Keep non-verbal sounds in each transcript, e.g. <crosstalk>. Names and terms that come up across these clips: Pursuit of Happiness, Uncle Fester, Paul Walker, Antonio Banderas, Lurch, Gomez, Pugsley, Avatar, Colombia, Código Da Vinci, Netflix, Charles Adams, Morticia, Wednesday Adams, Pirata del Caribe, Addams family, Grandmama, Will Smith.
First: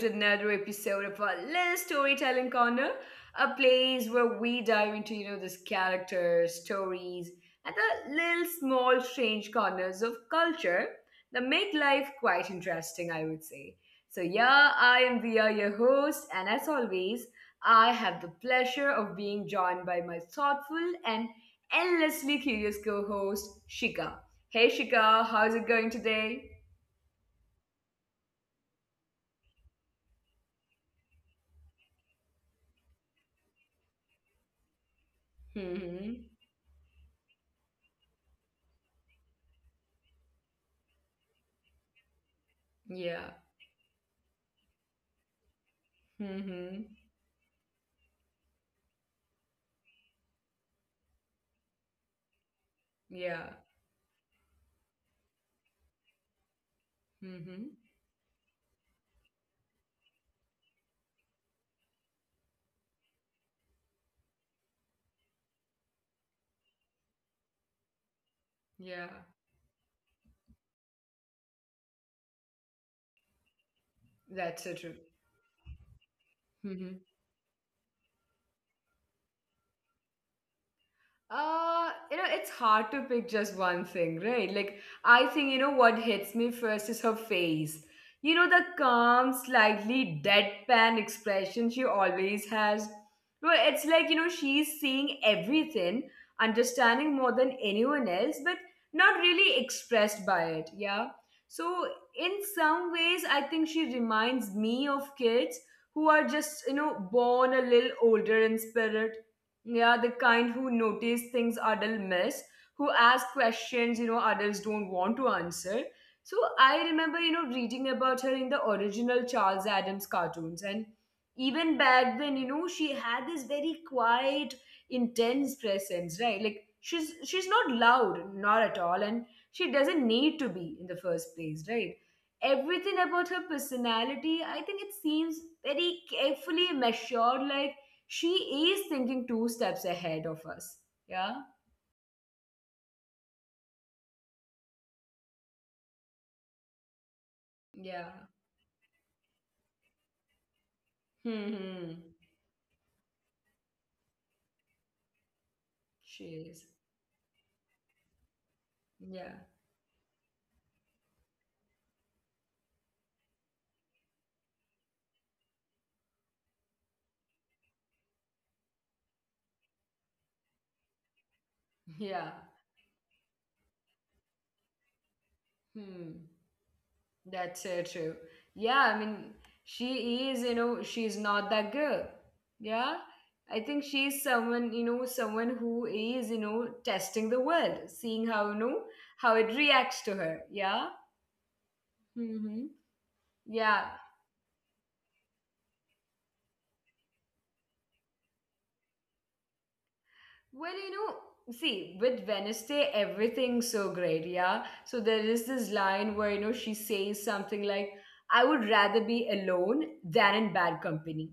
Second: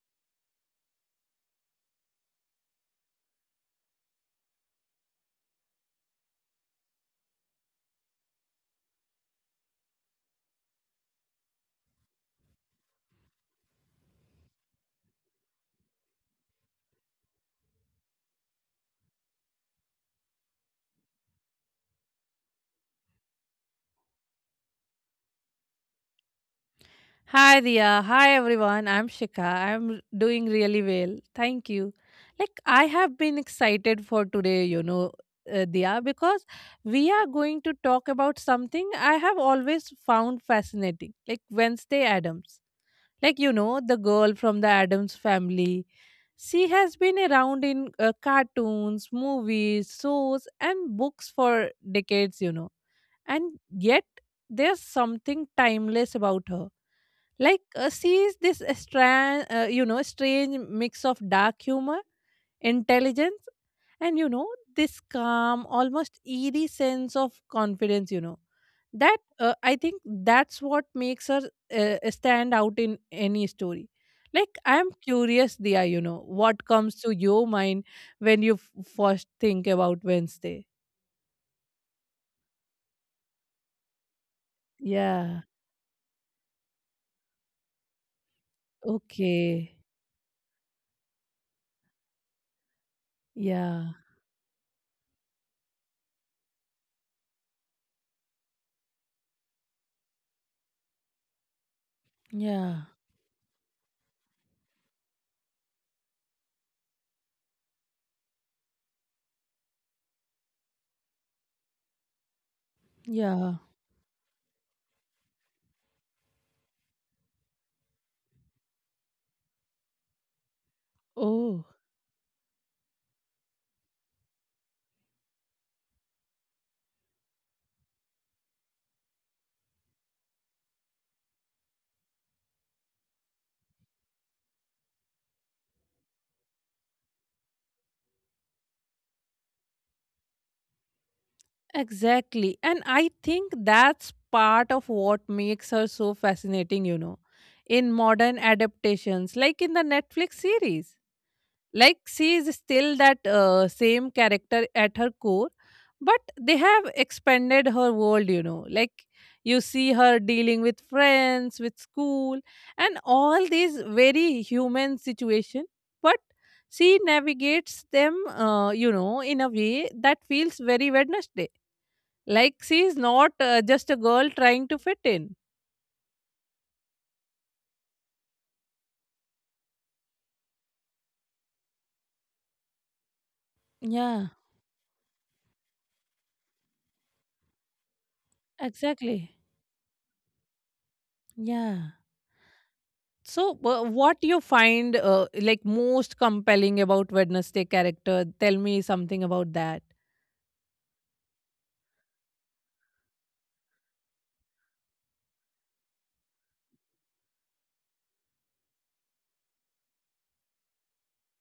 to another episode of our little storytelling corner, a place where we dive into, you know, these characters, stories, and the little small strange corners of culture that make life quite interesting, I would say. So yeah, I am Via, your host, and as always, I have the pleasure of being joined by my thoughtful and endlessly curious co-host, Shika. Hey Shika, how's it going today? Hi Dia. Hi everyone. I'm Shika. I'm doing really well. Thank you. I have been excited for today, Dia, hmm because we are going to talk about something I have always found fascinating, like Wednesday Adams. Like Yeah. you know, the girl from the Adams family. She Mm-hmm. has been around in cartoons, movies, shows, and books for decades, you know. Yeah. And yet there's something timeless about her, like Mm-hmm. Sees this strange you know strange mix of dark humor, intelligence, and, you know, this calm, almost eerie sense of confidence, you know, Yeah. that I think that's what makes her stand out in any story. Like, That's I so am true. curious, Dia, you know, what comes Mm-hmm. to your mind when you first think about Wednesday? You know, it's hard to pick just one thing, right? Like, I Yeah. think, you know, what hits me first is her face. You know, the calm, Okay. slightly deadpan expression she always has. Well, Yeah. it's like, you know, she's seeing everything, understanding more than anyone else, but not really expressed by it, yeah? So, in Yeah. some ways, I think she reminds me of kids who are just, you know, born a little older in spirit, yeah, the kind who notice things adults miss, who ask Yeah. questions, you know, adults don't want to answer. So I remember, you know, reading about her in the original Charles Adams cartoons. And Oh. even back then, you know, she had this very quiet, intense presence, right? Like she's not loud, not at all, and she doesn't need to be in the first place, right? Everything about her personality, I think it seems very carefully measured, like she is thinking two steps ahead of us. Yeah. Exactly. And I think that's part of what makes her so fascinating, you know, in Yeah. modern adaptations, like in the Netflix series. Like, Hmm. she is still that same character at her core, but She they is. have expanded her world, you know. Like, Yeah. you see her dealing with friends, with school, and all these very human situation, but she navigates them, in a way that feels very Wednesday. Yeah. Like, she's not just a girl trying to fit in. Hmm. That's so true. Yeah. I mean, she is, you know, she's not that girl. Yeah. I think Yeah, she's someone, you know, someone who is, you know, testing the world, seeing how, you know, exactly. how it reacts to her. Yeah. Yeah. Mm-hmm. So, Yeah. what you find like most compelling about Wednesday character? Tell me something about that. Well, you know, see, with Wednesday, everything's so great, yeah? So there is this line where, you know, she says something like, "I would rather be alone than in bad company."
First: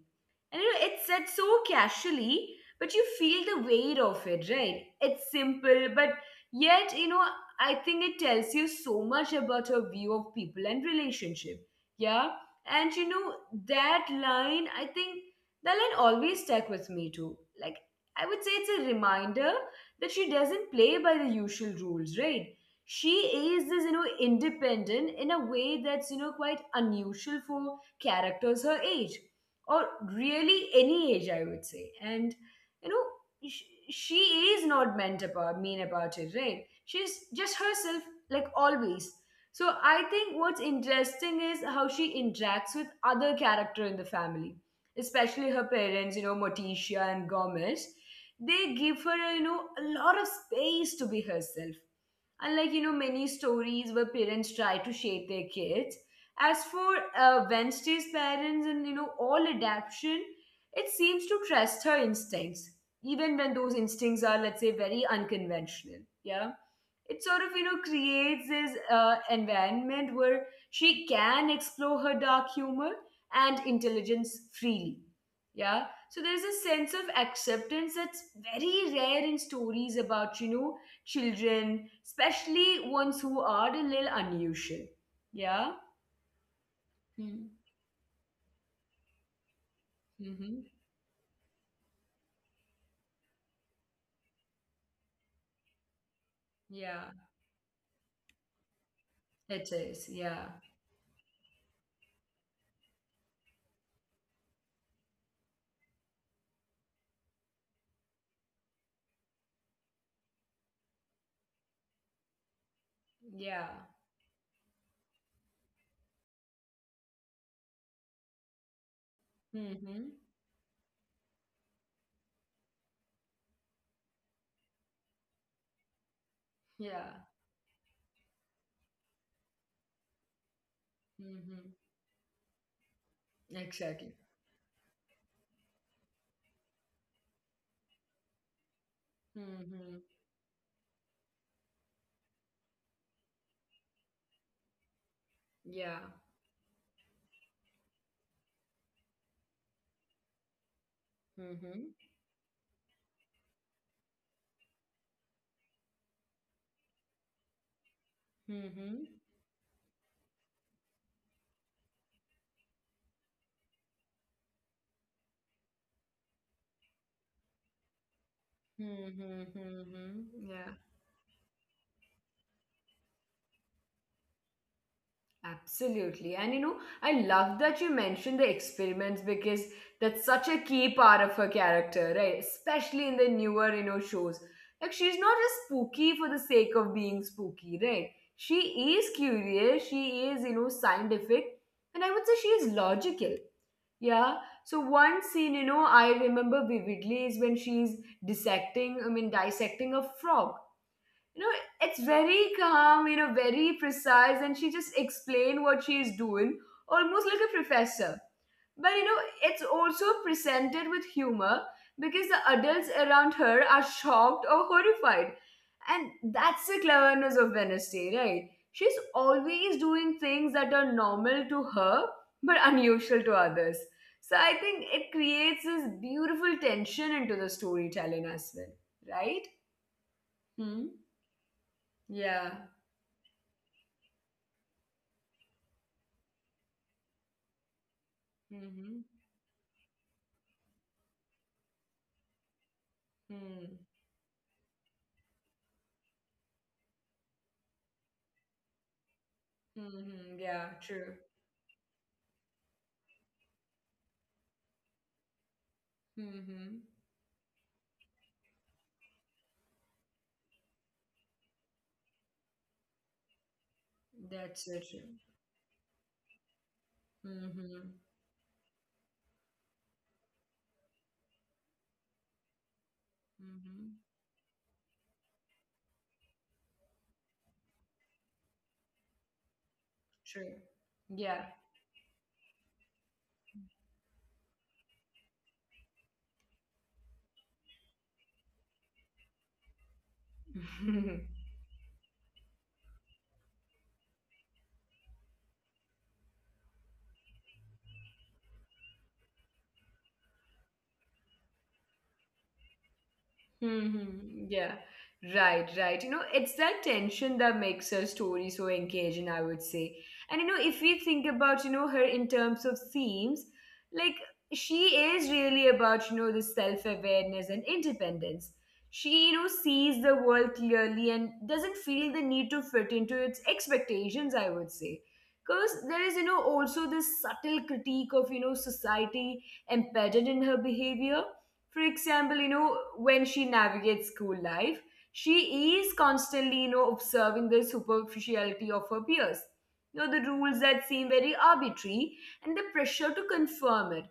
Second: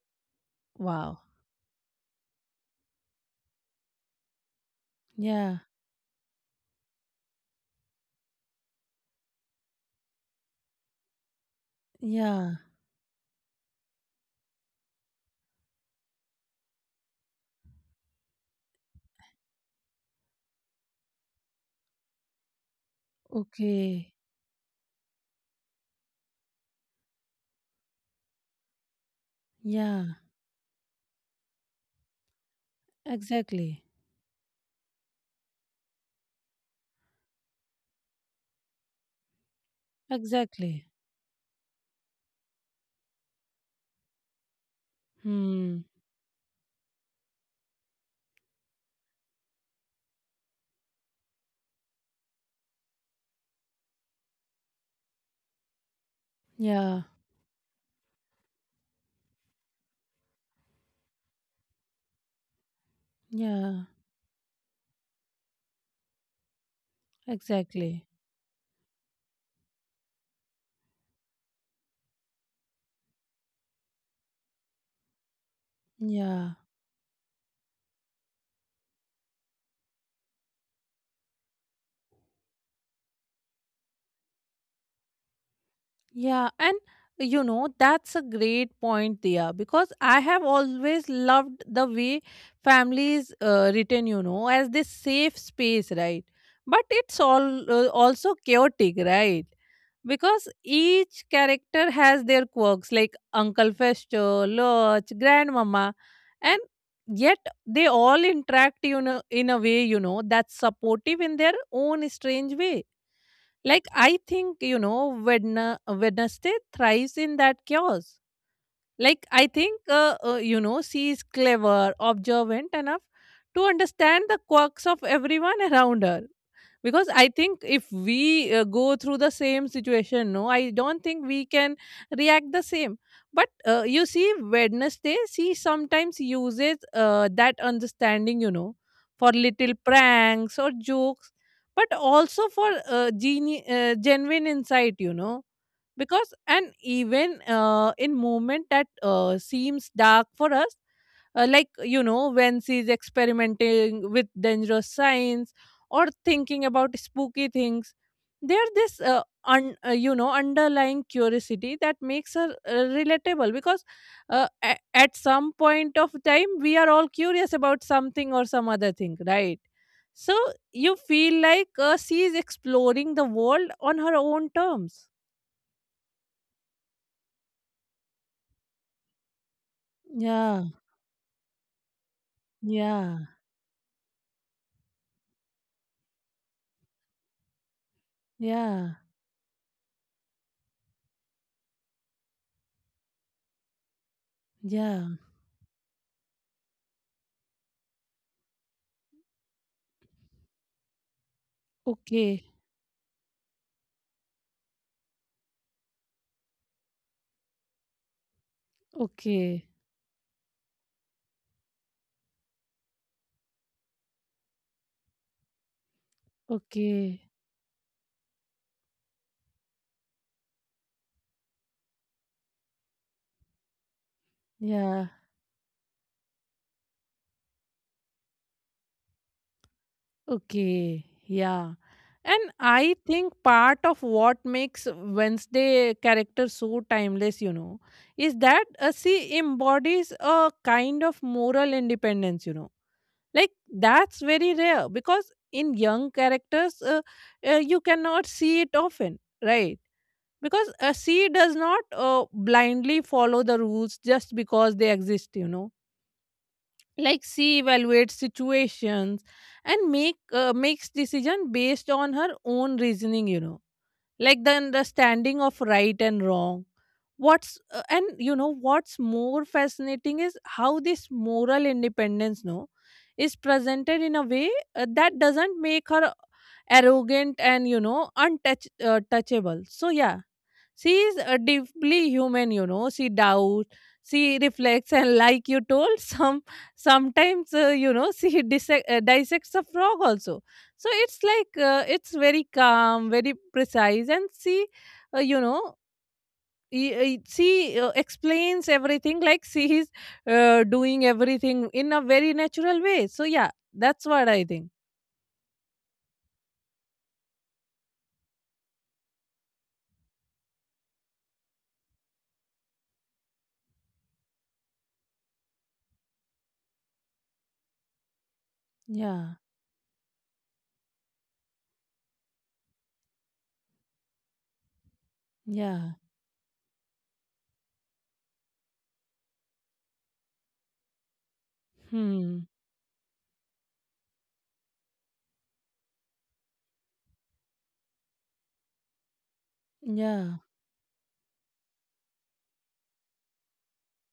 And you know, it's Wow. said so casually, but you feel the weight of it, right? It's Yeah. simple, but yet, you know, I think it tells you so much about her view of people and relationship. Yeah. Yeah. And you know, that line, I think that line always stuck with me too. Like, I would say it's a reminder that she doesn't play by the usual rules, right? She is this, you know, Okay. independent in a way that's, you know, quite unusual for characters her age or Yeah. really any age, I would say. And you know, Exactly. she is not meant about mean about it, right? She's just herself, like always. So I think what's Exactly. interesting is how she interacts with other character in the family, especially her Hmm. parents, you know, Morticia and Gomez. They give her, you know, a lot of space to be herself. Unlike, you know, many stories where parents try to shape their kids, as for Yeah. Wednesday's parents and you know all adaption, it seems to trust her instincts, even when those Yeah. instincts are, let's say, very unconventional. Yeah, it sort of you know Exactly. creates this environment where she can explore her dark humor and intelligence freely. Yeah, so there's a Yeah. sense of acceptance that's very rare in stories about you know children, especially ones who are a little unusual. Yeah. Yeah, and you know, that's a great point there, because I have Mm-hmm. always loved the way families written, you know, as this safe space, right? But Yeah, it's all also chaotic, right? it is. Yeah. Because each character has their quirks, like Uncle Festo, Lurch, Grandmama, and yet they all interact, you know, in a way, you know, that's supportive in their own strange way. Yeah. I think, you know, Wednesday thrives in that chaos. Like, I think, Mm-hmm. You know, she is clever, observant enough to understand the quirks of everyone around her, because Yeah. I think if we go through the same situation, no, I don't think we Mm-hmm. can react the same. But you Exactly. see, Wednesday, she sometimes uses that understanding, you know, for little Mm-hmm. pranks or jokes, but also for genuine insight, you know. Yeah. Because, and even in moment that seems dark for us, like, Mm-hmm. you know, when she's experimenting with dangerous science or thinking about spooky things, there's this Mm-hmm. You know, underlying curiosity that makes her relatable, because at some point of time we are all curious about something or some other thing, Mm-hmm. right? So Mm-hmm. Yeah. you feel like she is exploring the world on her own terms. Absolutely. And you know, I love that you mentioned the experiments because that's such a Yeah. key part of her character, right? Especially Yeah, in the newer, you know, shows. Like she's not just spooky for the sake of being spooky, right? She yeah, is curious, she is, you know, scientific, and I would say she is logical. Yeah. So yeah. one scene, you know, I remember vividly is when she's dissecting, I mean dissecting a frog, you know. It's Okay, very calm, you know, very precise, and she just explained what she is doing, almost like a professor. But you know, okay, it's also presented with humor because the adults around her are shocked or horrified. And that's the okay. cleverness of Wednesday, right? She's always doing things that are normal to her but unusual to others. So I think Yeah, it creates this beautiful tension into the storytelling as well, right? okay, hmm yeah. And yeah. I think part of what makes Wednesday character so timeless, you know, is that Mm-hmm. she embodies a kind of moral independence, you know. Like, Mm. that's very rare, because in young characters, you cannot see it often, right? Because Yeah, a true. sea does not blindly follow the rules just because they exist, you know. Mm-hmm. Like, she evaluates situations and makes decision based on her own reasoning, you know, like the That's so true. understanding of right and wrong. What's Mm-hmm. And you know, what's more fascinating is how this moral independence, no, is presented Mm-hmm. in a way that doesn't make her arrogant and, you know, untouchable. So yeah, True. she is Yeah. deeply human, you know. She doubts, she reflects, and <laughs> like you told, sometimes you know, she <laughs> dissects a frog also. So it's <laughs> like, it's very calm, very precise, and she, you know, she explains everything like she is doing everything in a very natural way. So yeah, that's what I Mm-hmm. think. Yeah, right, right. You know, it's that tension that makes her story so engaging, I would say. And you know, if we think about, you know, her in terms of themes, like she is really about, you know, the self-awareness and independence. She, you Yeah, know, sees the world clearly and doesn't feel the need to fit into its expectations, I would say. Because yeah, there is, you know, also this subtle critique of, you know, society embedded in her behavior. For example, hmm, you know, when she navigates school life, she is constantly, you know, observing the superficiality of her peers. You know, the yeah, rules that seem very arbitrary and the pressure to confirm it.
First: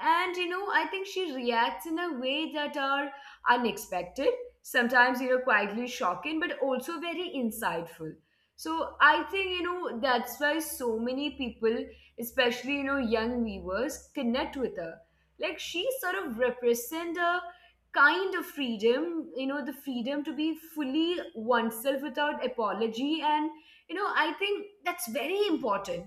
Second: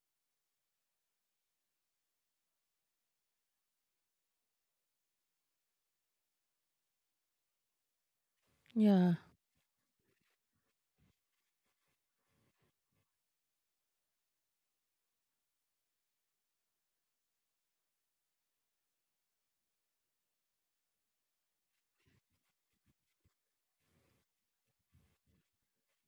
And, you know, I think she reacts in a way that are unexpected, sometimes, you know, quietly shocking, but also very insightful. So yeah, I think, you know, that's why so many people, especially, you know, young viewers, connect with her. Like she sort of represent a kind of freedom, you know, the freedom to be fully oneself without apology. And you know, I think that's very important,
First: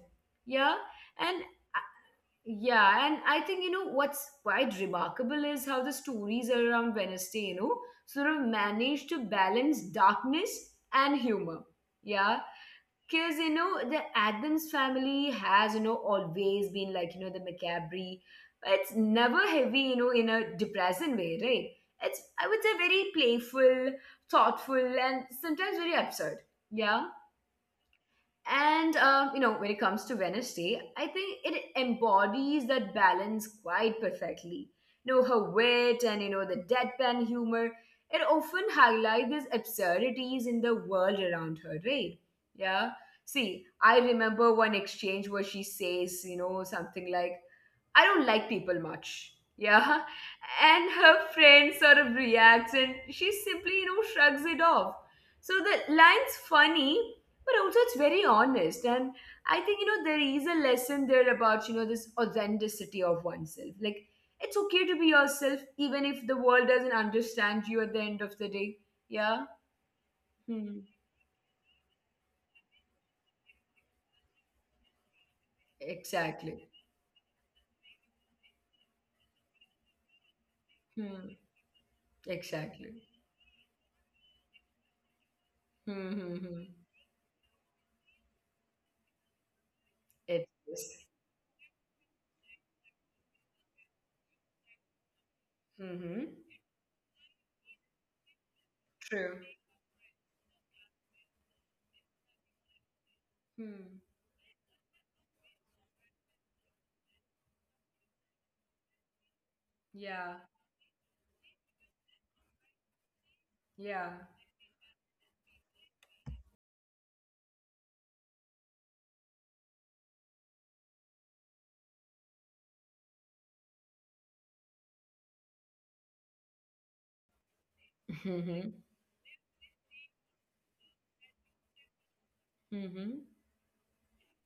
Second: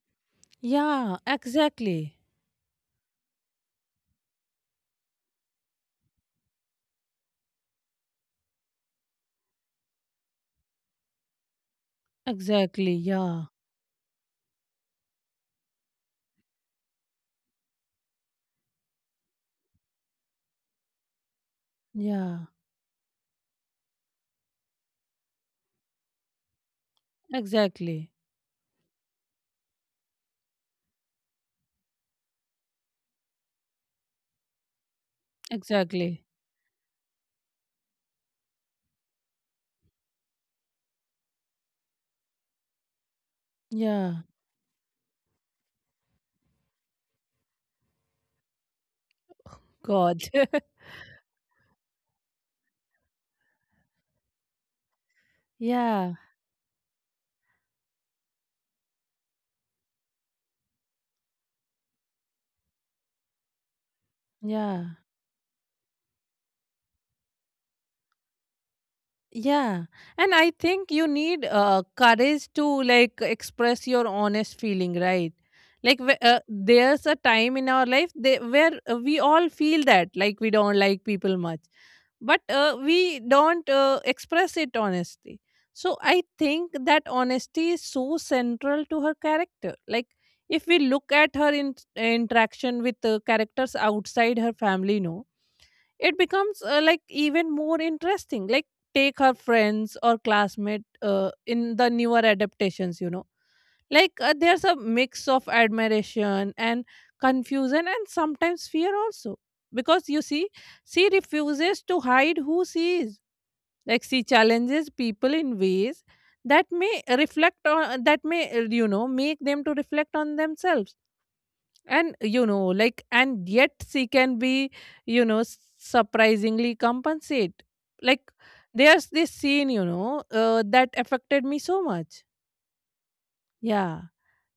yeah. yeah, And exactly. yeah, and I think you know what's quite remarkable is how the stories around Wednesday, you know, sort of manage to balance darkness and humor, yeah, Exactly. because Yeah. you know the Addams family has you know always been like you know the macabre. It's never heavy, you know, in a depressing way, right? It's, Yeah. I would say, very playful, thoughtful, and sometimes very absurd. Yeah. Exactly. And you know, when it comes to Wednesday, I think it embodies that balance quite perfectly. You know, her wit Exactly. and you know the deadpan humor. It often highlights these absurdities in the world around her, right? Yeah. See, I Yeah. remember one exchange where she says, you know, something like, "I don't like people much." Yeah. God. <laughs> And her friend sort of reacts and she simply, you know, shrugs it off. So the Yeah. line's funny, but also it's very honest. And I think, you know, there is a lesson there about, you know, this authenticity of oneself. Like, it's Yeah. okay to be yourself, even if the world doesn't understand you at the end of the day. Yeah. Yeah. And I think Hmm. you need courage to like express your honest feeling, right? Like, Exactly. there's a time in our life they, where we all feel that like we don't like people Hmm. much, but Exactly. we don't express it honestly. So I Hmm. hmm, think hmm. that honesty is so central to her character. Like, It if we look is. at her interaction with characters outside her family, no, it Mm-hmm. becomes like even more interesting. Like, take her True. friends or classmate in the newer adaptations, you know. Hmm. Like, there's a mix of admiration and confusion, and sometimes fear also, because you Yeah. see, she refuses to hide who she is. Like, Yeah. she challenges people in ways that may reflect on that may you know, make them to reflect on themselves. And you know, like, and yet she can be, you know, surprisingly compensate. Like, Mm-hmm. there's this scene, you know, that affected me so much. Mm-hmm. Yeah.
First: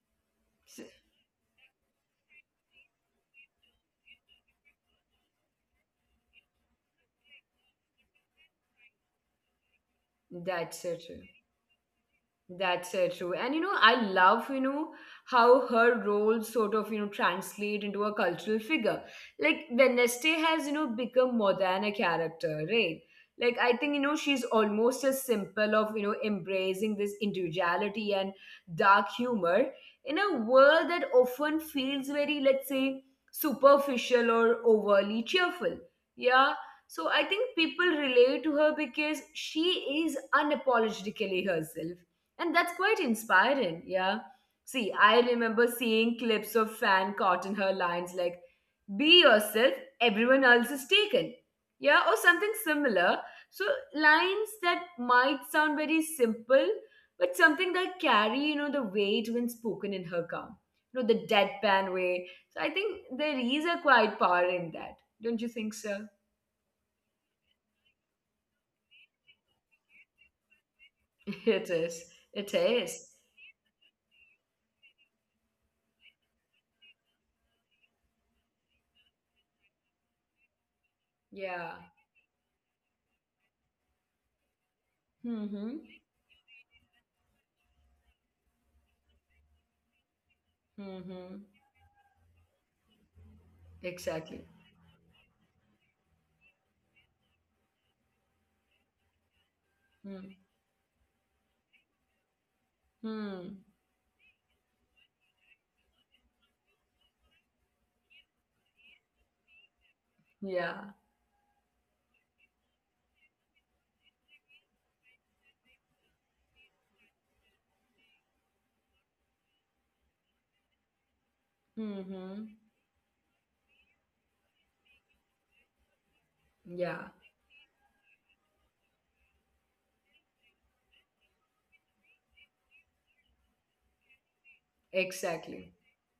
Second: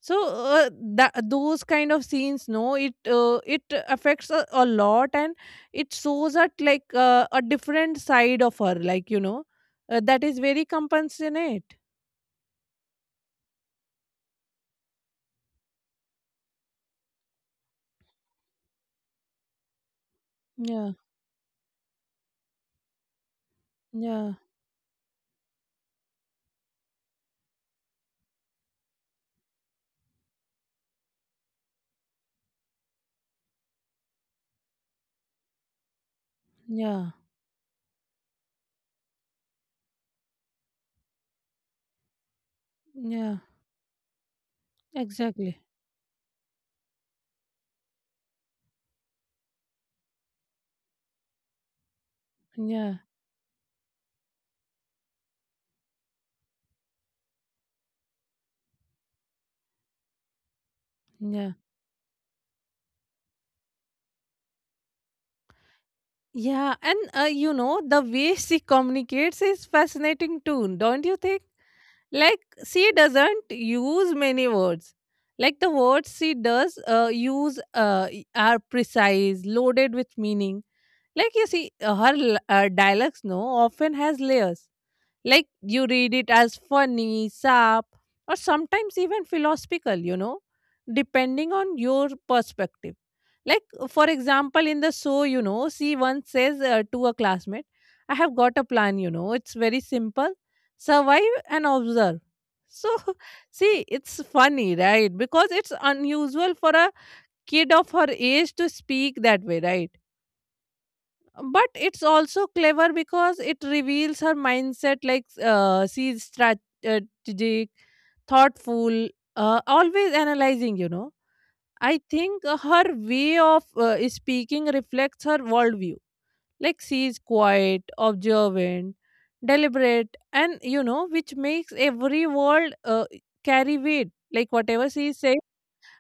So, uh, that those kind of scenes, no, it affects a lot. And it shows that, like, a different side of her, like, you know, that is very That's so true. compassionate. That's so true. And you know, I love, you know, how her role sort of, you know, translate into a cultural figure. Like Wednesday has, you know, Yeah. become more than a character, right? Like I think, you know, Yeah. she's almost a symbol of, you know, embracing this individuality and dark humor in a world that often feels very, let's say, superficial or overly cheerful. Yeah. Yeah. So I think people relate to her because she is unapologetically herself and that's quite Yeah, inspiring, yeah. See, I exactly. remember seeing clips of fan caught in her lines like, "be yourself, everyone else is taken." Yeah, or something Yeah. similar. So, lines that might sound very simple, but something that carry, you know, the weight when spoken in her calm, you know, the Yeah. deadpan way. So, I think there is a quite power in that. Don't you think so? Yeah, and, you know, the way she communicates is fascinating too, don't you think? <laughs> It is. Like, It she is. doesn't use many words. Like, the words she does use are precise, loaded with meaning. Like, you see, Yeah. Her dialects, no, often has layers. Like, Mm hmm. you read it as funny, sap, or sometimes even philosophical, you know, Mm hmm. depending on your perspective. Like, for Exactly. example, in the show, you know, she once says to a classmate, I have got a plan, you know, it's very Hmm. simple: survive and observe. So, <laughs> Hmm. see, it's funny, right? Because it's unusual for a kid of her age to speak that way, right? Yeah. But it's also clever, because it reveals her mindset. Like, she's strategic, thoughtful, always analyzing, you know. I Mm-hmm. think, her way of speaking reflects her worldview. Like, Yeah. she is quiet, observant, deliberate, and, you know, which makes every word carry weight. Like, whatever she is saying, Exactly.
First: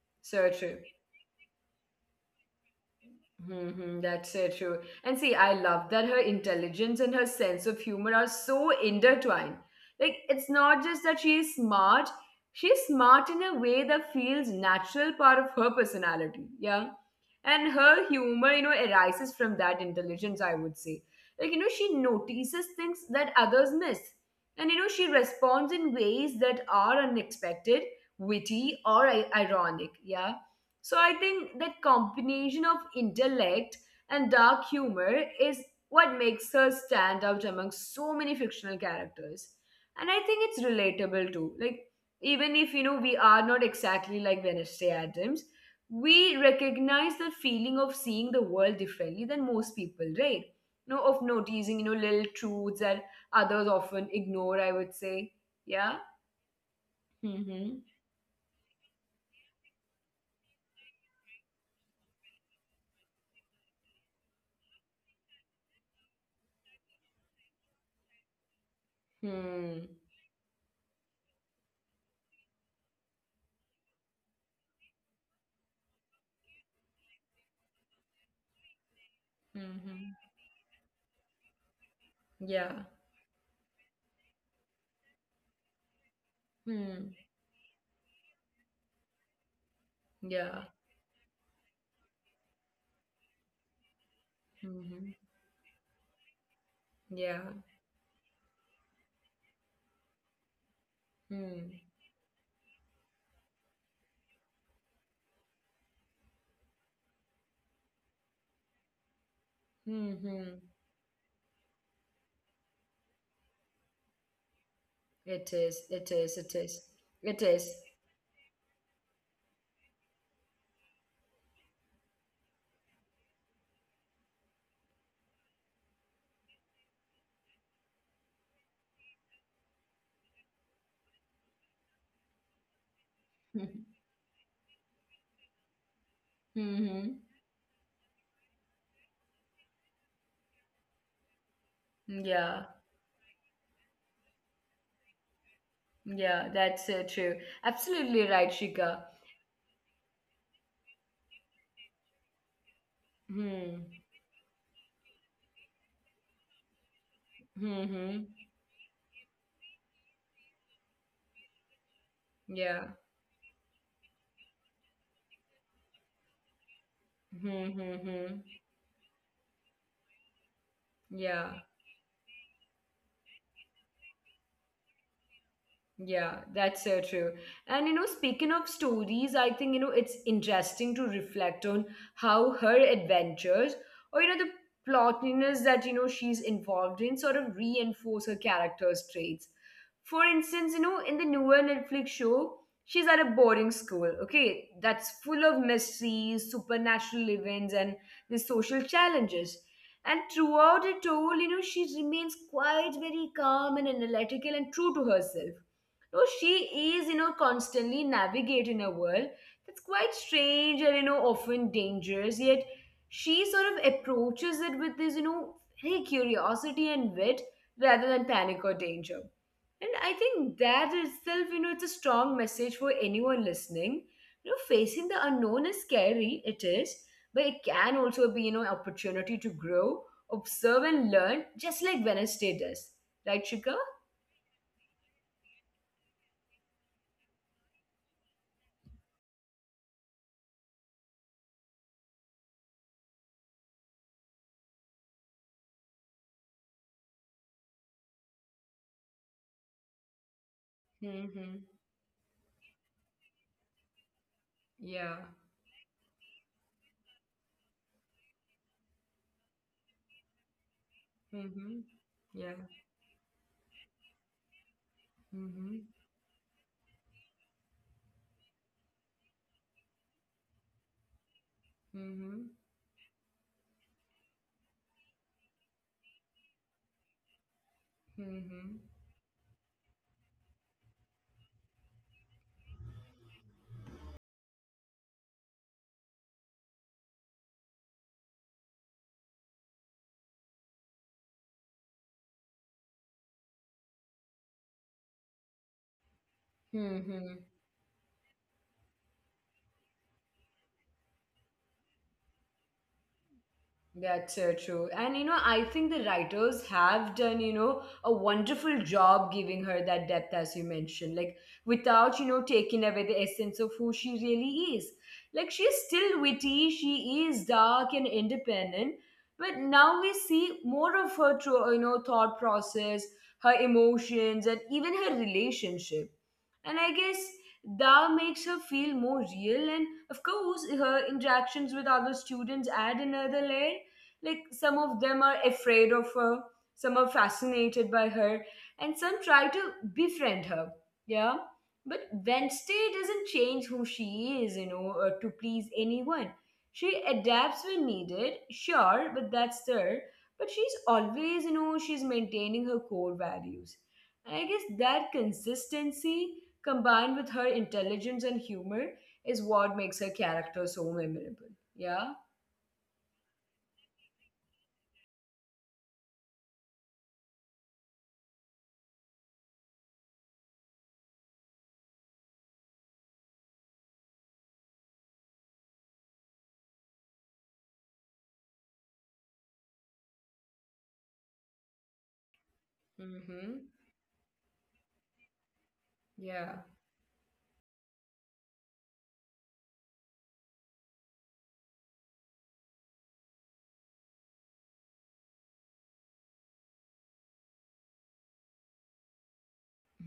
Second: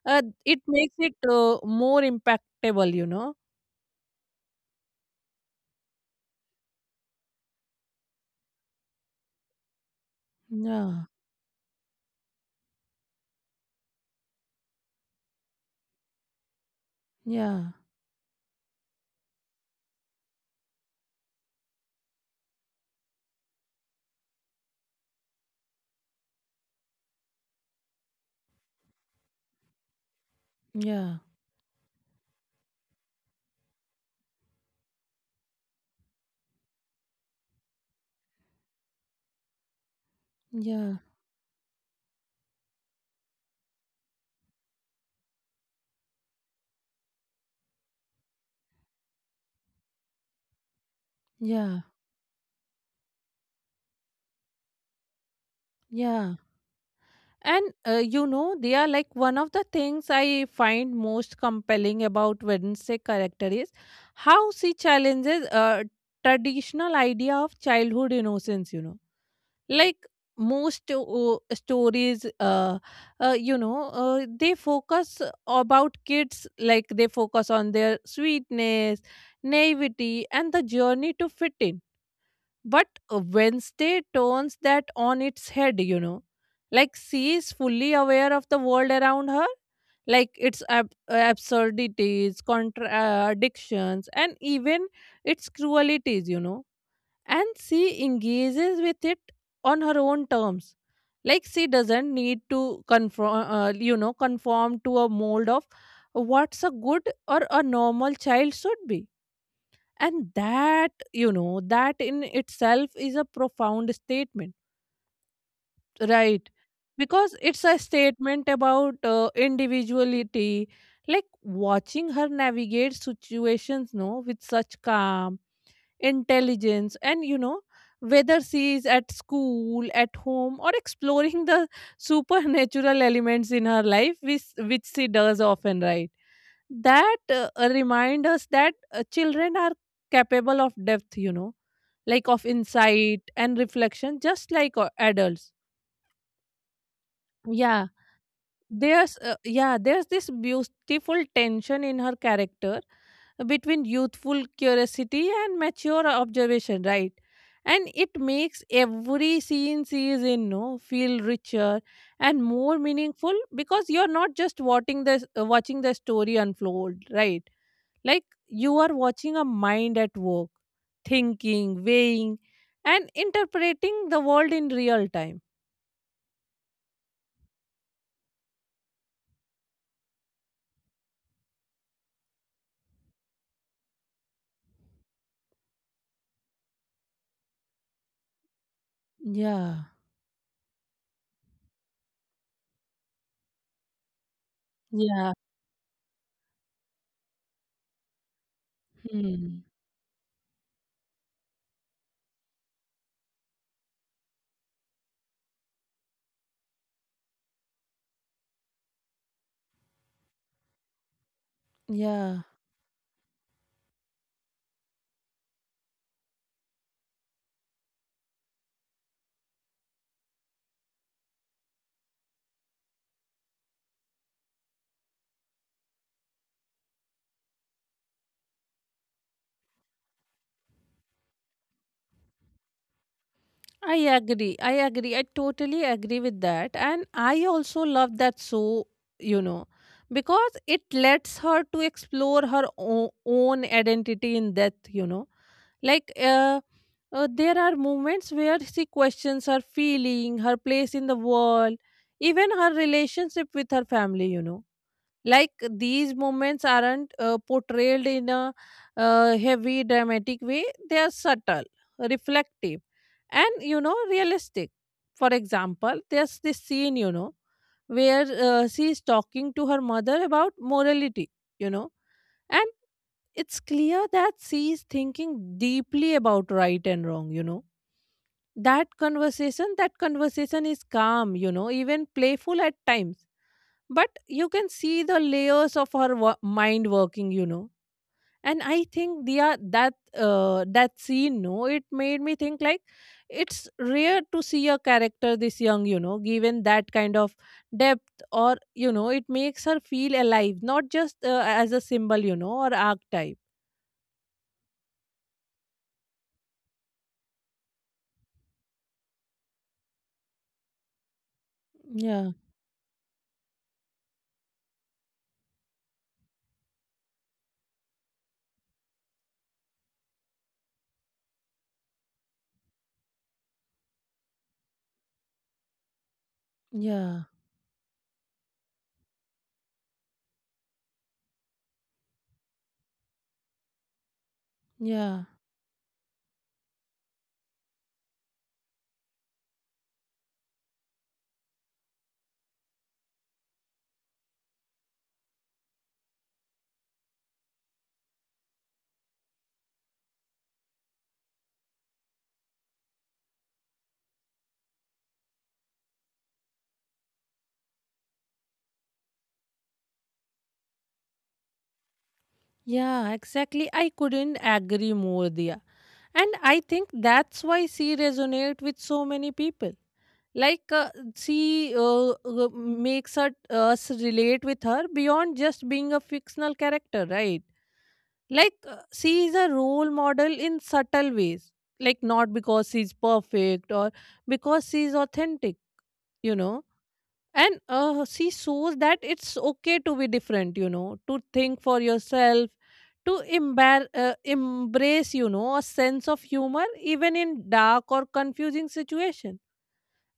So it true. makes it more impactable, you know. Mm-hmm. That's so true. And see, I love that her intelligence and her sense of humor are so intertwined. Like, it's not just Yeah. that she is smart, she's smart in a way that feels natural part of her personality. Yeah. Yeah. And her humor, you know, arises from that intelligence, I would say. Like, you know, she notices things that others miss, and you know, she responds in ways that are unexpected, witty or ironic, yeah. So I Yeah. think that combination of intellect and dark humor is what makes her stand out among so many fictional characters. And I think it's Yeah. relatable too. Like, even if you know we are not exactly like Wednesday Adams, we recognize the feeling of seeing the world differently than most people, right? You know, of Yeah, noticing, you know, little truths that others often ignore, I would say. Yeah. yeah. And, Mm-hmm. you know, they are like one of the things I find most compelling about Wednesday character is how she challenges a traditional idea of childhood innocence, you know. Like, Hmm. most stories, you know, they focus about kids, like they focus on their sweetness, naivety, Mm-hmm. and the journey to fit in. But Yeah. Wednesday turns that on its head, you know. Like, she Hmm. is fully aware of the world around her, like, its Yeah. Absurdities, contradictions, and even Mm-hmm. its cruelties, you know. And Yeah. she engages with it on her own terms. Like, she Hmm. doesn't need to conform, you know, conform to a mold of what's a good or a normal child should be. And Mm-hmm. that, you know, that in itself is a profound statement, It is. It right? is. It is. Because It it's a is. statement about individuality. Like, watching her navigate situations, no, with such calm, intelligence, and, you know, whether she is at school, at home, or exploring the <laughs> supernatural elements in her life, <laughs> which she does often, right? That Mm-hmm. Remind us that children are capable of depth, you know, like, of Yeah. insight and reflection, just like adults. Yeah. That's true. Yeah. Absolutely right, there's Shika. Yeah, there's this beautiful tension in her character between Hmm. youthful curiosity and mature observation, right? And it Mm-hmm. makes every scene she is in, no, feel richer and more Yeah. meaningful, because you're not just watching the story unfold, right? Mm-hmm. Like, mm-hmm. you are watching a mind at work, Yeah. thinking, weighing, and interpreting the world in real time. Yeah, that's so true. And you know, speaking of stories, I think you know it's interesting to reflect on how her adventures or you know the plottiness that you know she's involved in sort of reinforce her character's traits. Yeah. For instance, you know, in the newer Netflix show, she's at a boarding school, okay, Yeah. that's full of mysteries, supernatural events, and the social Hmm. challenges. And throughout it all, you know, she remains quite very calm and analytical and true to herself. No, she is, you know, constantly navigating a world that's quite strange and, you know, often Yeah. dangerous. Yet she sort of approaches it with this, you know, very curiosity and wit rather than panic or danger. And I think that itself, it's a strong message for anyone listening. Facing the unknown is scary, it is, but it can also be, opportunity to grow, observe and learn, just like Wednesday does. Right, Shika? I agree. I agree. I totally agree with that. And I also love that so, you know, because it lets her to explore her own identity in death, you know. Like, there are moments where she questions her feeling, her place in the Mm-hmm. world, even her relationship with her family, you know. Yeah. Like, these moments aren't portrayed in a heavy dramatic way. They are subtle, Mm-hmm. Yeah. reflective, and, you know, realistic. For Mm-hmm. example, there's this scene, you know, where she is talking to her mother about morality, you know. Mm-hmm. It's clear that she is thinking deeply about right and wrong, you know. Mm-hmm. That conversation is calm, you know, even playful at times. But you can see the layers of her mind working, you know. And I think, Dia, that that scene, no, it made me think like it's rare to see a character this young, you know, given that kind of Mm-hmm. depth, or, you know, it makes her feel alive, not just as a symbol, you know, or archetype. That's so true. And you know, I think the writers have done, you know, a wonderful job giving her that depth, as you mentioned, like without, you Yeah, know, taking away the essence of who she really is. Like she's still witty, she is dark and independent, but now we see more of her, through, you know, thought process, her emotions, and even her relationship, and I guess yeah, that makes her feel more real. And of course, her interactions with other students add another layer. Like some of them yeah, are afraid of her, some are fascinated by her, and some try to befriend her. Yeah. But Wednesday doesn't change who she is, you know, or to please anyone. She adapts when needed, sure, but that's her. But she's always, you know, she's maintaining her core values. And I guess that consistency, combined with her intelligence and humor, is what makes her character so memorable. Yeah? yeah, exactly. I couldn't agree more, Dia. And I think that's why she resonate with so many people. Like uh, she makes us relate with her beyond just being a fictional character, right? She is a role model in subtle ways. Like not because she's Mm hmm. perfect or because she's authentic, you know. Yeah. And she shows that it's okay to be different, you know, to think for yourself, to embrace, you know, a sense of humor even in dark or confusing situation.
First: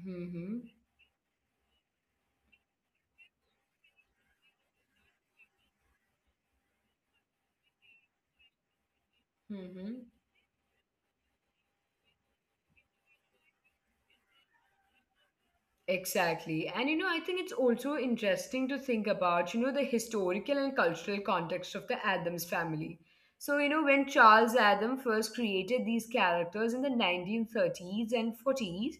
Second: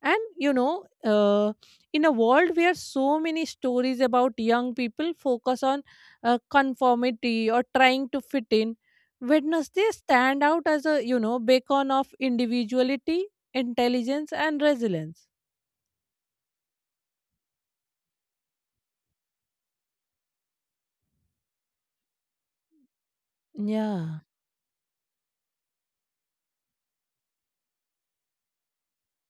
And hmm. In a world where so many stories about young people focus on conformity or trying to fit in, Mm Wednesday hmm. stand out as a, you know, beacon of individuality, intelligence, and resilience. Exactly. And you know, I think it's also interesting to think about, you know, the historical and cultural context of the Adams family. So, you know, Yeah, when Charles Adam first created these characters in the 1930s and '40s,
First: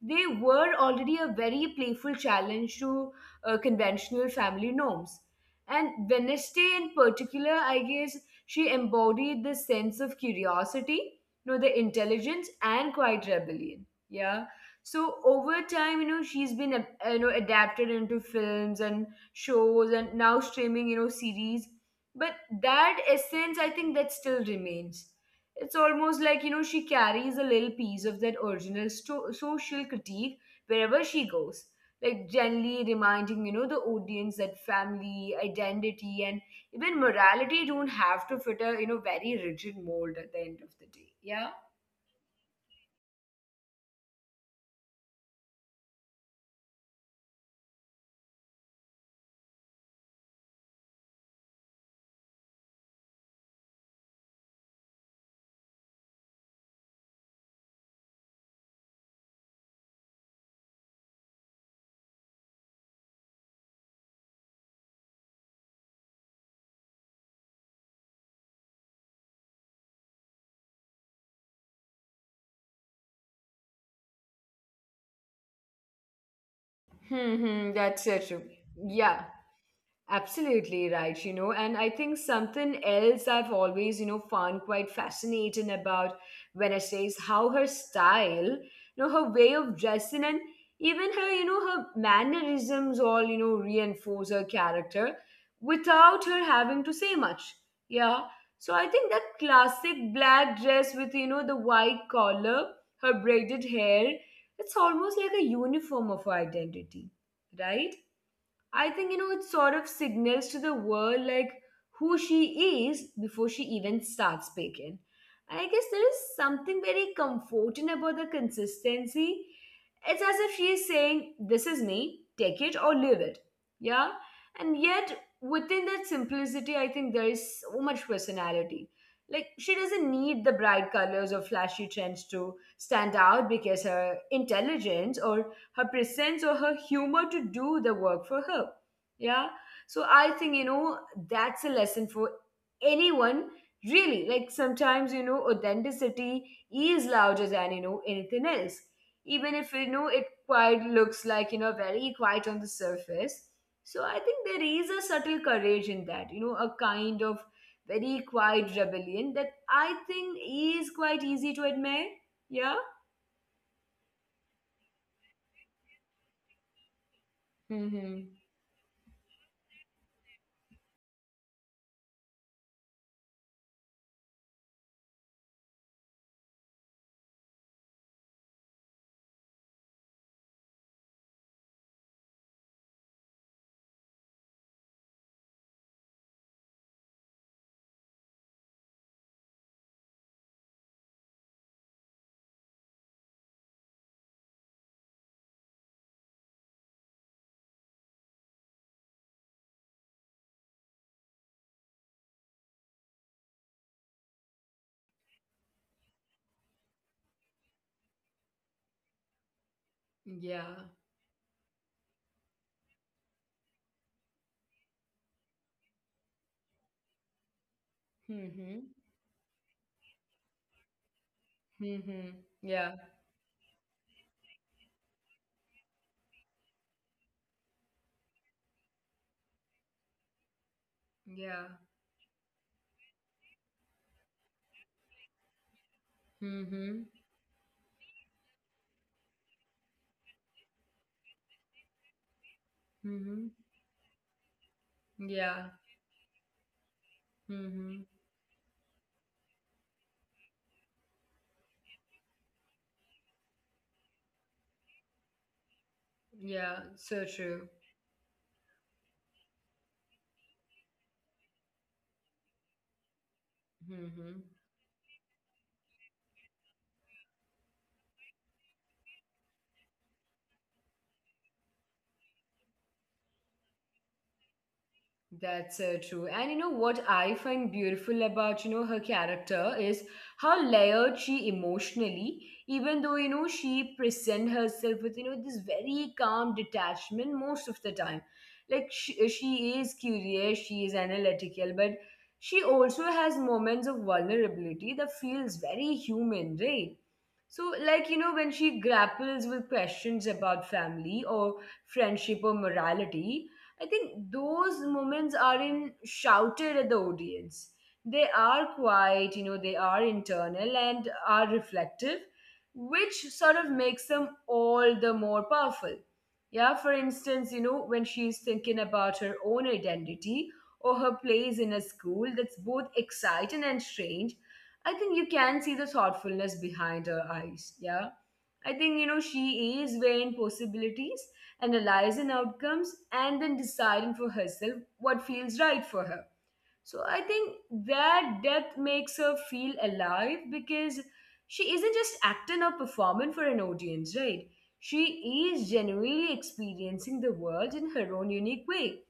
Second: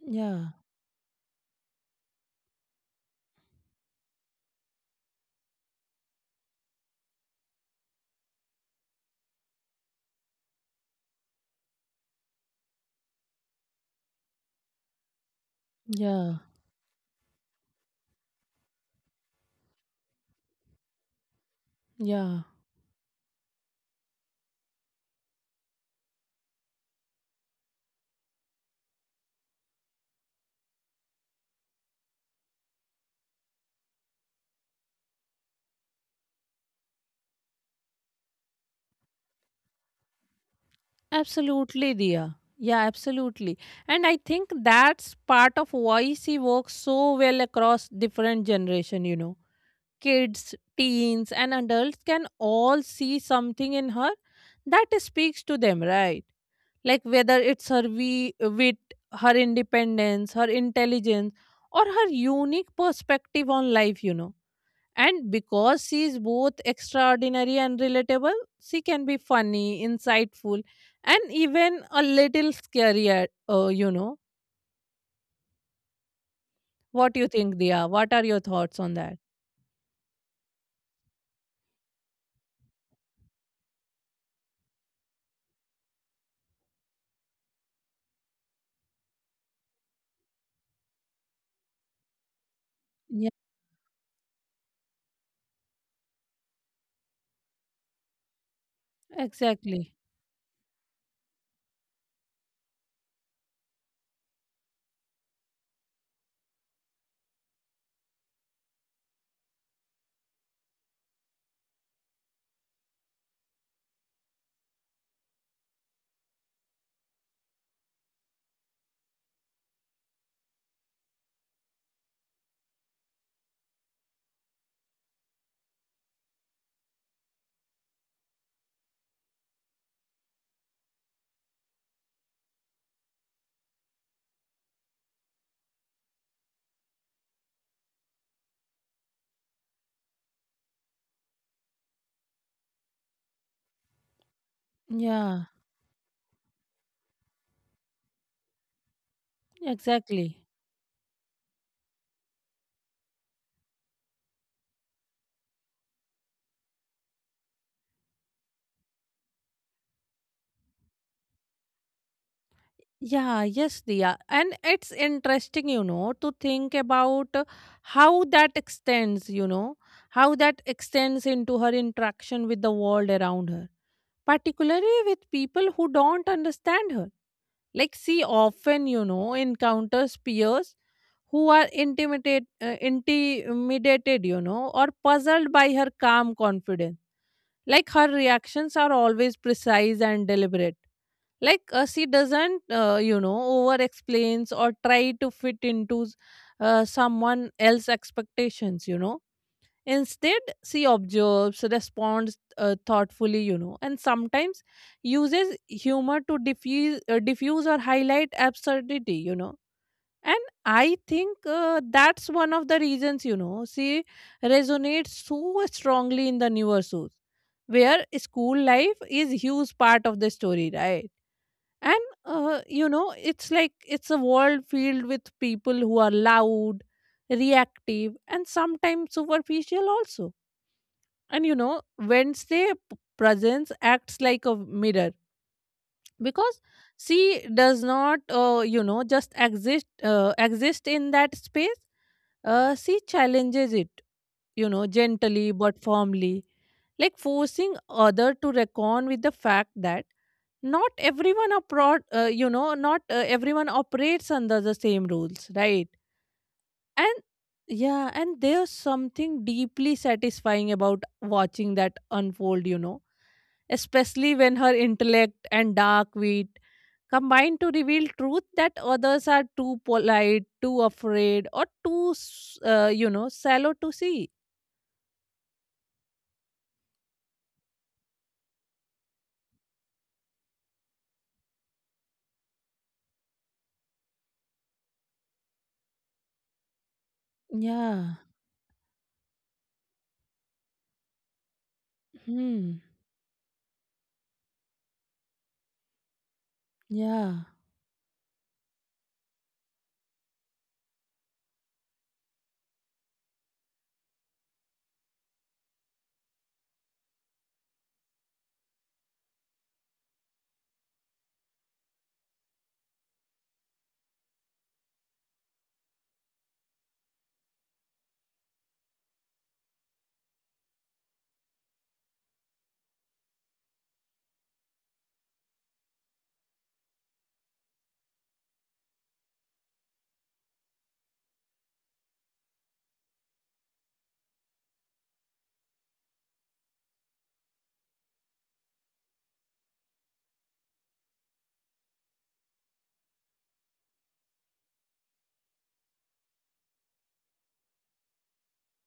they yeah, were already a very playful challenge to conventional family norms. And Wednesday, in particular, I guess she embodied this sense of curiosity, you know, the intelligence and quiet rebellion. Yeah, so over time, you know, yeah. You know, adapted into films and shows, and now streaming, you know, series. But Yeah, that essence, I think that still remains. It's almost like, you know, she carries a little piece of that original social critique wherever she goes, like gently reminding, you know, the audience that family, identity and even morality don't have to fit a, you know, very rigid mold at the end of the day. Yeah. absolutely, Dia. Yeah, absolutely. And I think that's part of why she works so well across different generation, you know. Kids, teens and adults can all see something in her that speaks to them, right? Like whether it's her we wit, her independence, her intelligence or her unique perspective on life, you know. And because she is both extraordinary and relatable, she can be funny, insightful, and even a little scary, you know. What Hmm. do you Hmm, think, Dia? that's so What true. are your thoughts on Yeah. that? Absolutely right, you know, and I think something else I've always, you know, found quite fascinating about Wednesday is how her style, you know, her way of dressing and even her, you know, her mannerisms all, you know, Yeah, reinforce her character without her having to say much. Yeah. So I think that classic exactly. black dress with, you know, the white collar, her braided hair, it's almost like a uniform of her identity, right? I think, you know, it sort of signals to the world like who she is before she even starts speaking. And I guess there is something very comforting about the consistency. It's as if she is saying, "This is me, take it or leave it." Yeah. And yet, within that simplicity, I think there is so much personality. Like, she doesn't need the bright colors or flashy trends to stand out because her intelligence or her presence or her humor to do the work for her. Yeah. So I think, you know, that's a lesson for anyone, really. Like sometimes, you know, Yeah, authenticity is louder than, you know, anything else, even if, you know, it exactly. quite looks like, you know, very quiet on the surface. So I think there is a subtle courage in that, you know, a kind of very quiet rebellion that I think is quite easy to admire. Yeah. Yeah, yes, Dia. And it's interesting, you know, to think about how Mm-hmm. that extends, you know, how that extends into her interaction with the world around her, particularly with people who don't understand her. Like, she often, you know, encounters peers who are intimidated, you know, or puzzled by her calm confidence. Like, her reactions are always precise and deliberate. She doesn't, you know, over explains or try to fit into someone else's expectations, you know. Instead, she observes, responds thoughtfully, you know, and sometimes uses humor to diffuse or highlight absurdity, you know. And Yeah. I think that's one of the reasons, you know, she resonates so strongly in the newer shows, where school Mm-hmm. life is huge part of the story, right? And Mhm. You Yeah. know, it's like it's a world filled with people who are loud, reactive, and sometimes superficial also, and you Yeah. know, Wednesday presence acts like a mirror because Mhm. she does not, you know, just exist in that space. She Mhm. challenges it, you know, gently Yeah. but firmly, like forcing Mhm. other to reckon with the fact that not you know, not everyone operates under the same rules, right? Yeah. And So true. yeah, and there's something deeply satisfying about watching that unfold, you know, especially Mhm. when her intellect and dark wit combine to reveal truth that others are too polite, too afraid, or too, you know, shallow to see. That's true. And you know what I find beautiful about, you know, her character is how layered she emotionally, even though, you know, she present herself with, you know, this very calm detachment most of the time. Yeah. Like she is curious, she is analytical, but she Hmm. also has moments of vulnerability that feels very human, right? Yeah. So, like, you know, when she grapples with questions about family or friendship or morality, I think those moments aren't shouted at the audience. They are quiet, you know, they are internal and are reflective, which sort of makes them all the more powerful. Yeah, for instance, you know, when she's thinking about her own identity or her place in a school that's both exciting and strange, I think you can see the thoughtfulness behind her eyes. Yeah. I think, you know, she is weighing possibilities, analyze in outcomes and then deciding for herself what feels right for her. So I think that depth makes her feel alive, because she isn't just acting or performing for an audience, right? She is genuinely experiencing the world in her own unique way.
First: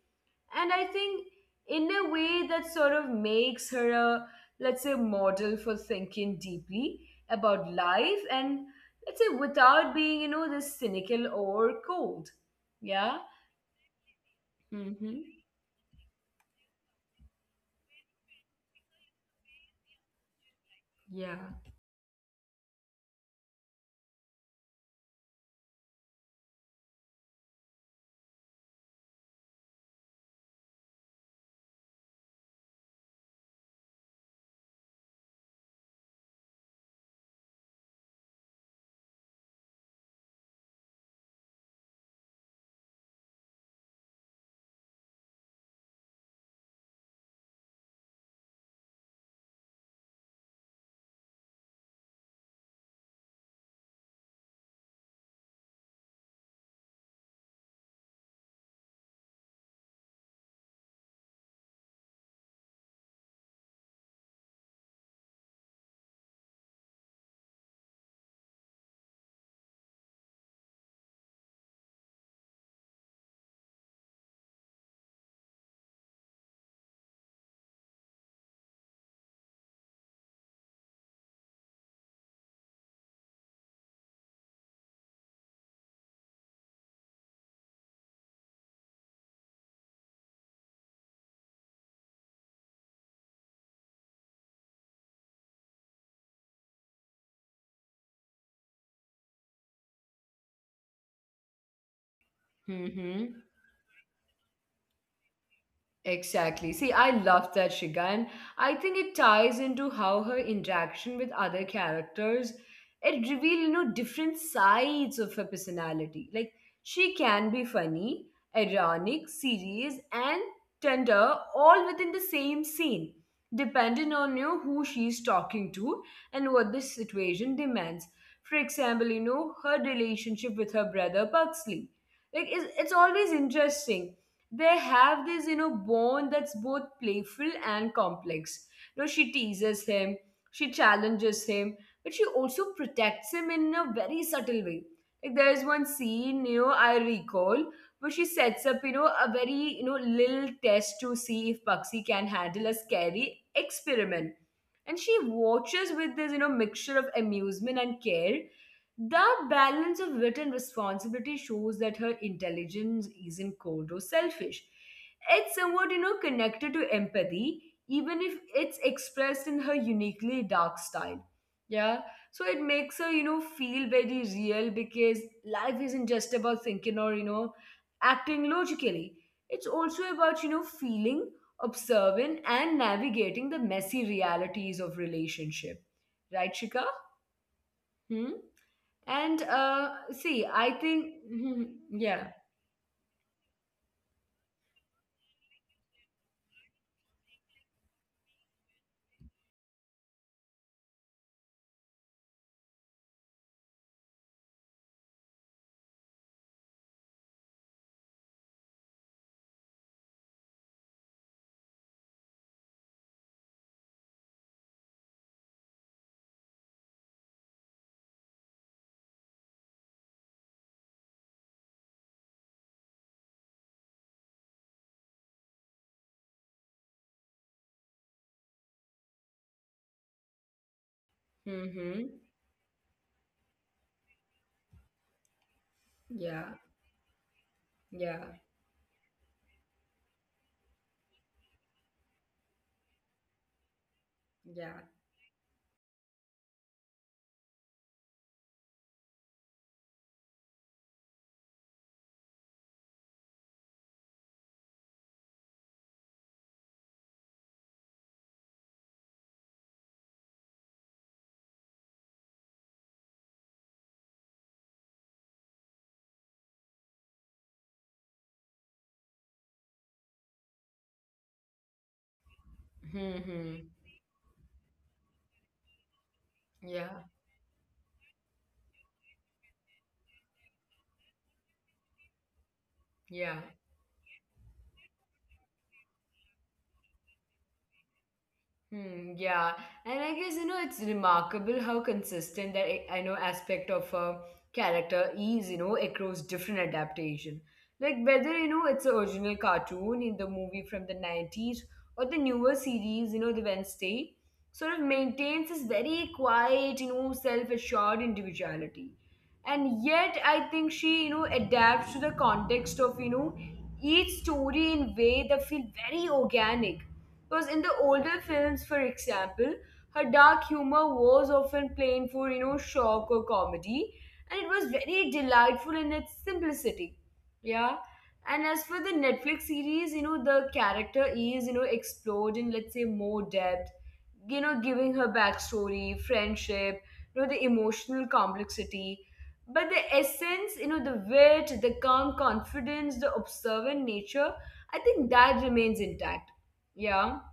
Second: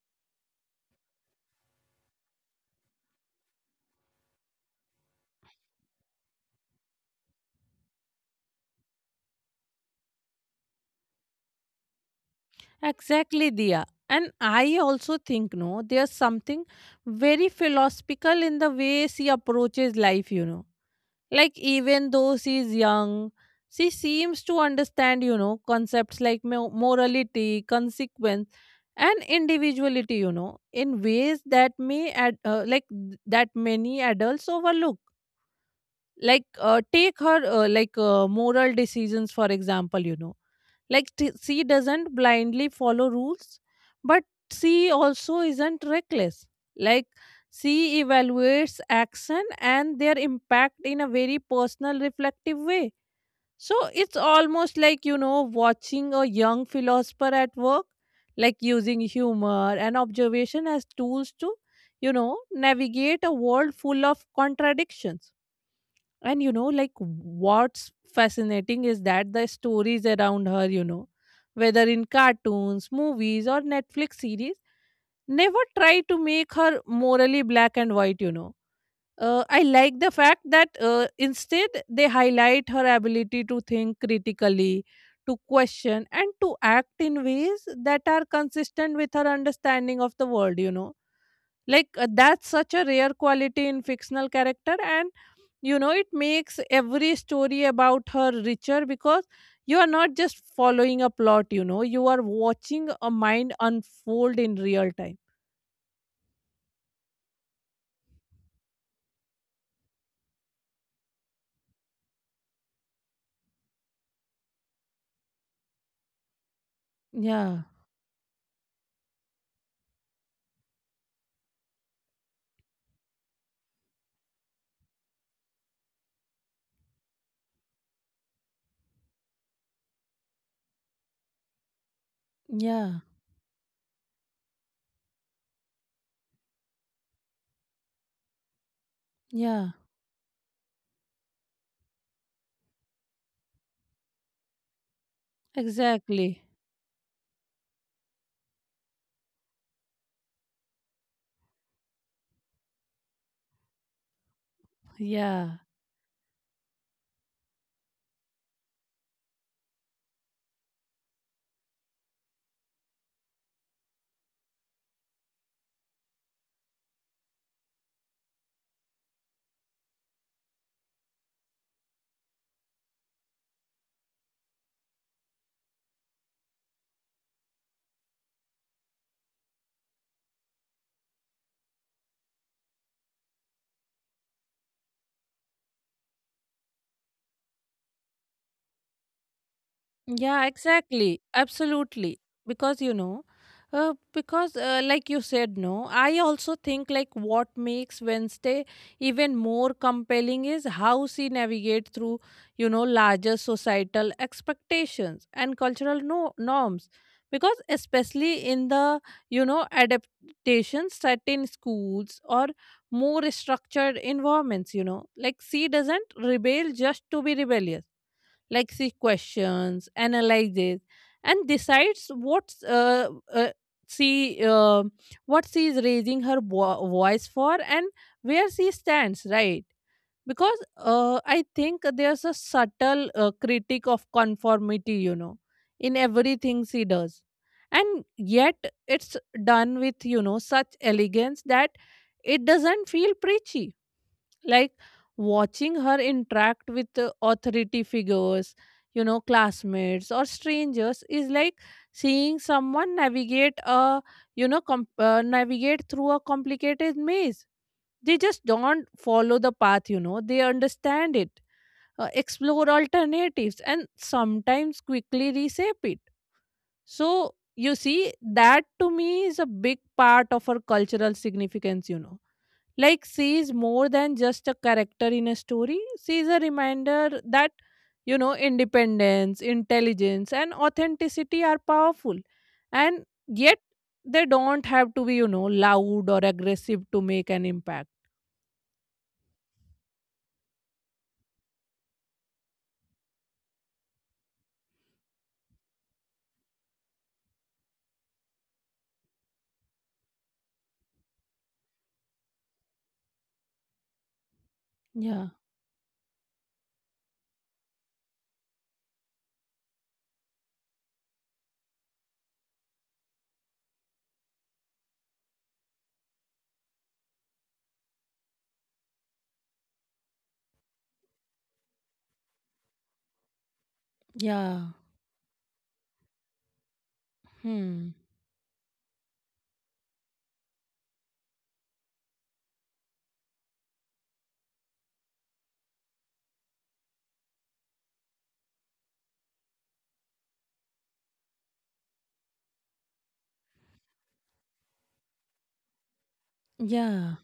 And I think, in a way, that sort of makes her a, let's say, model for thinking deeply about life, and let's say without being, you know, this cynical or cold. Yeah. Exactly, Dia. And I also Mm-hmm. think, no, there's something very philosophical in the way she approaches life, you know. Like, Yeah. even though she's young, she seems to understand, you know, concepts like morality, consequence, and individuality, you know, in ways that like, that many adults overlook. Like, take her, like, moral decisions, for example, you know. Like she doesn't blindly follow rules, but she also isn't reckless. Like she evaluates action and their impact in a very personal, reflective way. So it's almost like, you know, watching a young philosopher at work, like using humor and observation as tools to, you know, navigate a world full of contradictions. And you know, like what's fascinating is that the stories around her, you know, whether in cartoons, movies, or Netflix series, never try to make her morally black and white, you know. I like the fact that instead they highlight her ability to think critically, to question, and to act in ways that are consistent with her understanding of the world, you know. That's such a rare quality in fictional character, and you know it makes every story about her richer because you are not just following a plot, you know you are watching a mind Mm-hmm. unfold in real time. Exactly. See, I love that, Shiga, and I think it ties into how her interaction with other characters, it reveals, you know, different sides of her personality. Like she yeah can be funny, ironic, serious, and tender, all within the same scene, depending on, you know, who she's talking to and what the situation demands. For example, you know, her relationship with her brother Pugsley. Like yeah it's always interesting. They have this, you know, bond that's both playful and complex. You know, she yeah teases him, she challenges him, but she also protects him in a very subtle way. Like there's one exactly scene, you know, I recall, where she sets up, you know, a very, you know, little test to see if Bugsy can handle a scary experiment, and she yeah watches with this, you know, mixture of amusement and care. That balance of wit and responsibility shows that her intelligence isn't cold or selfish. It's somewhat, you know, connected to empathy, even if it's expressed in her uniquely dark style. Yeah. So it makes her, you know, feel very real, because life isn't just about thinking or, you know, acting logically. It's also about, you know, feeling, observing, and navigating the messy realities of relationship. Right, Shika? Hmm? And Yeah, see, I exactly. think, Mhm. Absolutely. Yeah. Because, you know, because like you said, no, I also think like what makes Wednesday even more compelling is how she navigates through, you know, larger societal expectations and cultural norms. Because especially in the, you know, adaptation set in schools or more structured environments, you know, like she doesn't rebel just to be rebellious, like see questions, analyzes, and decides she uh, what she is raising her voice for and where she stands, right? Because I think there's a Hmm. subtle critique of conformity, you know, in everything Yeah. she does, and yet Yeah. it's done with, you know, such elegance that it doesn't feel preachy, like Yeah. watching her interact with authority figures, you know, classmates or strangers is like seeing someone navigate a, you know, navigate through a complicated maze. They just don't follow the path, you know, they understand it, explore alternatives and sometimes quickly reshape it. So you see that to me is a big part of her cultural significance, you know. Like, she is Hmm. more than just a character in a story, she is a reminder Yeah. that, you know, independence, intelligence, and authenticity are powerful. And yet, Yeah. they don't have to be, you know, loud or aggressive to make an impact. Hmm, yeah, and I guess you know it's remarkable how consistent that I know aspect of a character is, you know, across different adaptation. Like whether, you know, it's the original cartoon in the movie from the '90s or the newer series, you know, the Wednesday, sort of Yeah, maintains this very quiet, you know, self-assured individuality. And yet, I think she, you know, adapts to the context of, you know, each story in way that feel very organic, because in the older films, for example, her dark humor was often plain for, you know, shock or comedy, and it was yeah, very delightful in its simplicity. Yeah. hmm, And as for the Netflix series, you know, the character is, you know, explored in, let's say, more depth, you know, giving her backstory, friendship, you know, the emotional complexity. But the essence, you know, the wit, the calm confidence, the observant nature, I think that remains intact. Yeah. yeah,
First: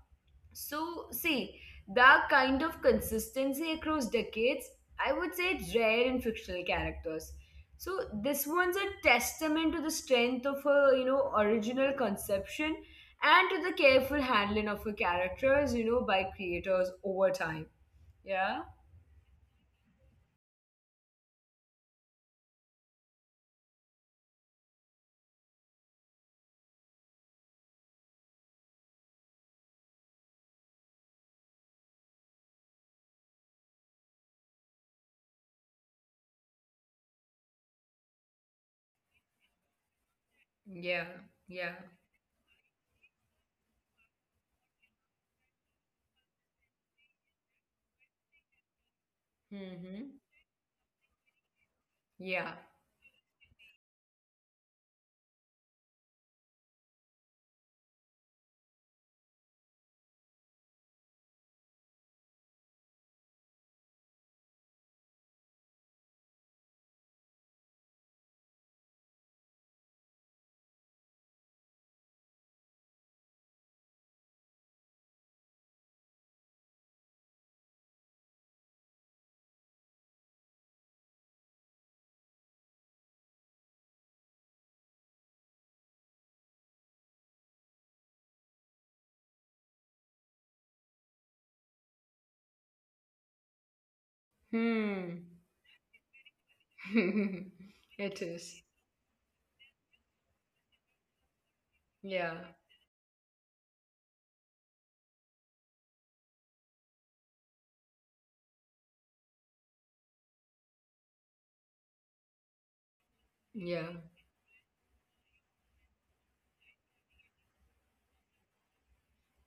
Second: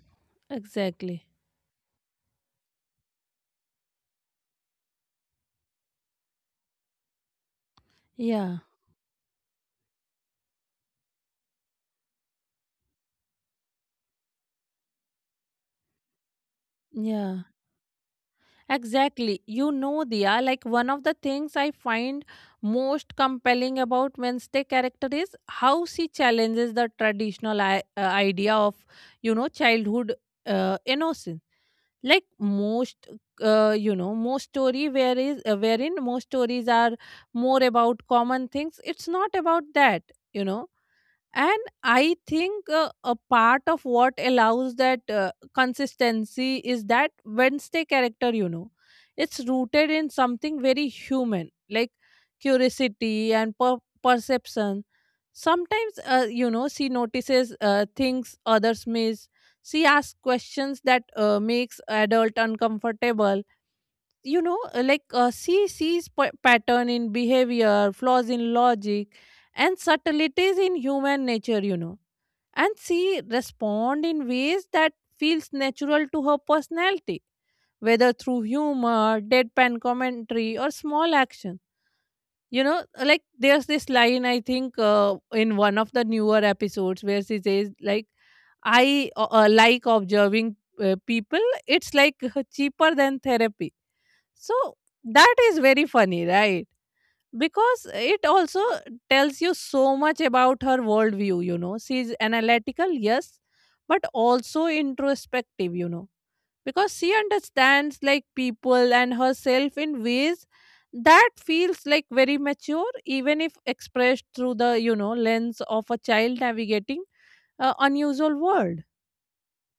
So, exactly. see, that kind of consistency across decades, I would say it's rare in fictional characters. So, this Yeah, one's a testament to the strength of her, you know, original conception and to the careful handling of her characters, you know, by creators over yeah. time. Yeah? Exactly. You know, Diya, like one of the things I find most compelling about Wednesday character is how she challenges the traditional idea of, you know, childhood innocence. Like most, most story where is wherein most stories are more about common things. It's not about that. You know, Yeah, and yeah. I think a part of what allows that consistency is that wednesday character, you know, it's rooted Mm-hmm. in something very human, like Yeah. curiosity and perception. Sometimes you know she notices things others miss, she asks questions that makes adult uncomfortable, you know, she sees pattern in behavior, flaws in logic, and subtleties in human nature, you know. And she respond in ways that feels natural to her personality, whether through humor, deadpan commentary, or small action, you know. Like there's this line I think in one of the newer episodes where she says like, I like observing people, it's like <laughs> cheaper than therapy. So that Hmm. is very funny, right? <laughs> Because it It also is. tells you so much about her worldview, you know. She's Yeah. analytical, yes, but also introspective, you know, because she understands like people and herself in ways that feels like very mature, even if Yeah. expressed through the, you know, lens of a child navigating an unusual world.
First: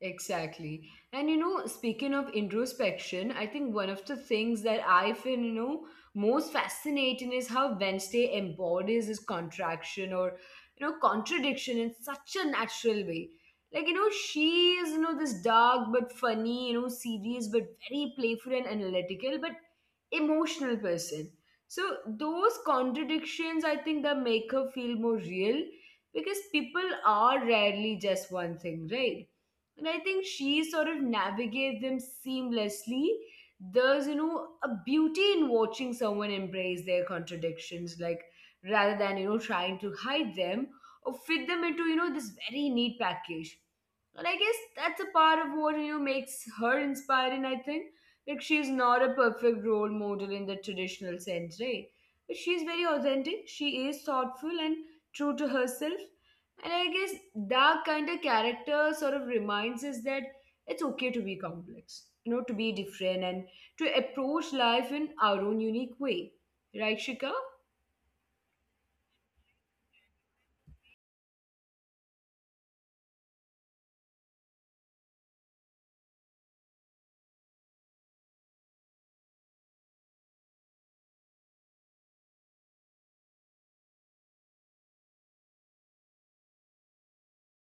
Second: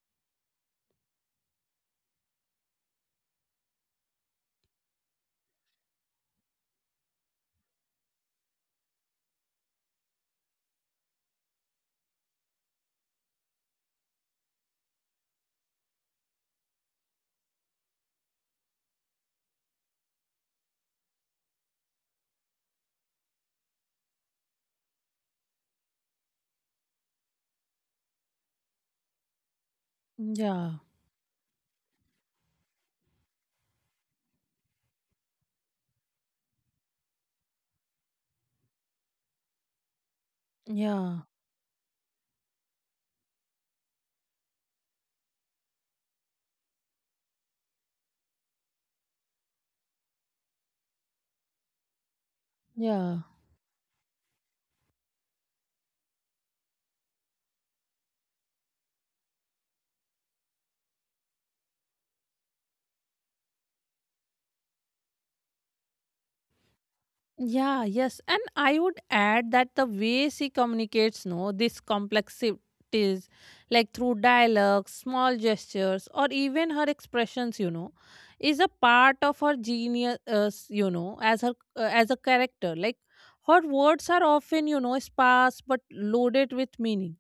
Exactly. And you know, speaking of introspection, I think one of the things that I feel, you know, most fascinating is how Wednesday embodies this contraction or, you know, contradiction in such a natural way. Like, you know, she is, you know, this dark but funny, you know, serious but very playful and analytical, but emotional person. So those contradictions, I think, that make her feel more real, because people are rarely just one thing, right? And I think she sort of Yeah, navigates them seamlessly. There's, you know, a beauty in watching someone embrace their contradictions, like rather than, you know, trying to hide them or fit them yeah, into, you know, this very neat package. And I guess that's a part of what, you know, makes her inspiring, I think. Like, she's not a perfect role model in the traditional sense, right? But she's very authentic, yeah. she is thoughtful and true to herself, and I guess that kind of character sort of reminds us that it's okay to be complex, you know, to be different and to approach life in our own unique way. Right, Shika? Yeah, yes. And I would add that the way she communicates, no, these complexities, like through dialogue, small gestures, or even her expressions, you know, is a part of her genius, you know, as a character. Like her words are often, you know, sparse but loaded with meaning,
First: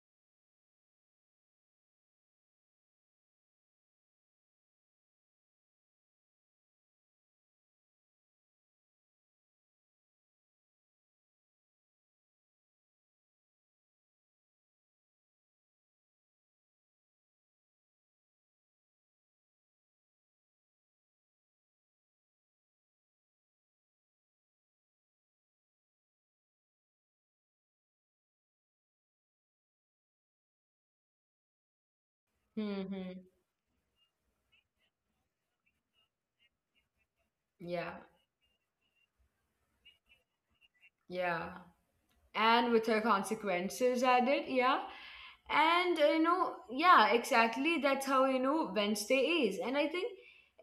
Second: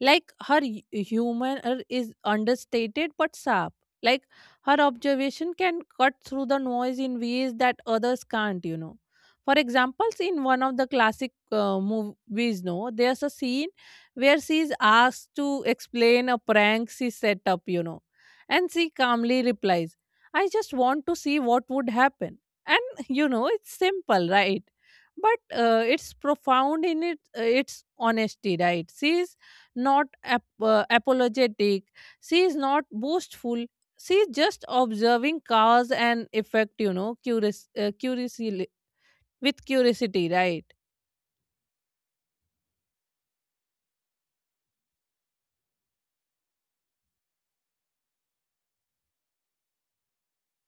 like her humor is understated but sharp. Like her observation can cut through the noise in ways that others can't, you know. For examples, in one of the classic movies, no, there's a scene where she's asked to explain a prank she set up, you know, and she calmly replies, I just want to see what would happen. And, <laughs> you know, it's simple, right? But it's profound in its honesty, right? She's not apologetic. She is not Mm-hmm. boastful. She is just observing cause and effect, you know, Yeah, curiously, with curiosity, right? yeah. and with her consequences added, yeah. And you know, yeah, exactly. That's how you know Wednesday is. And I think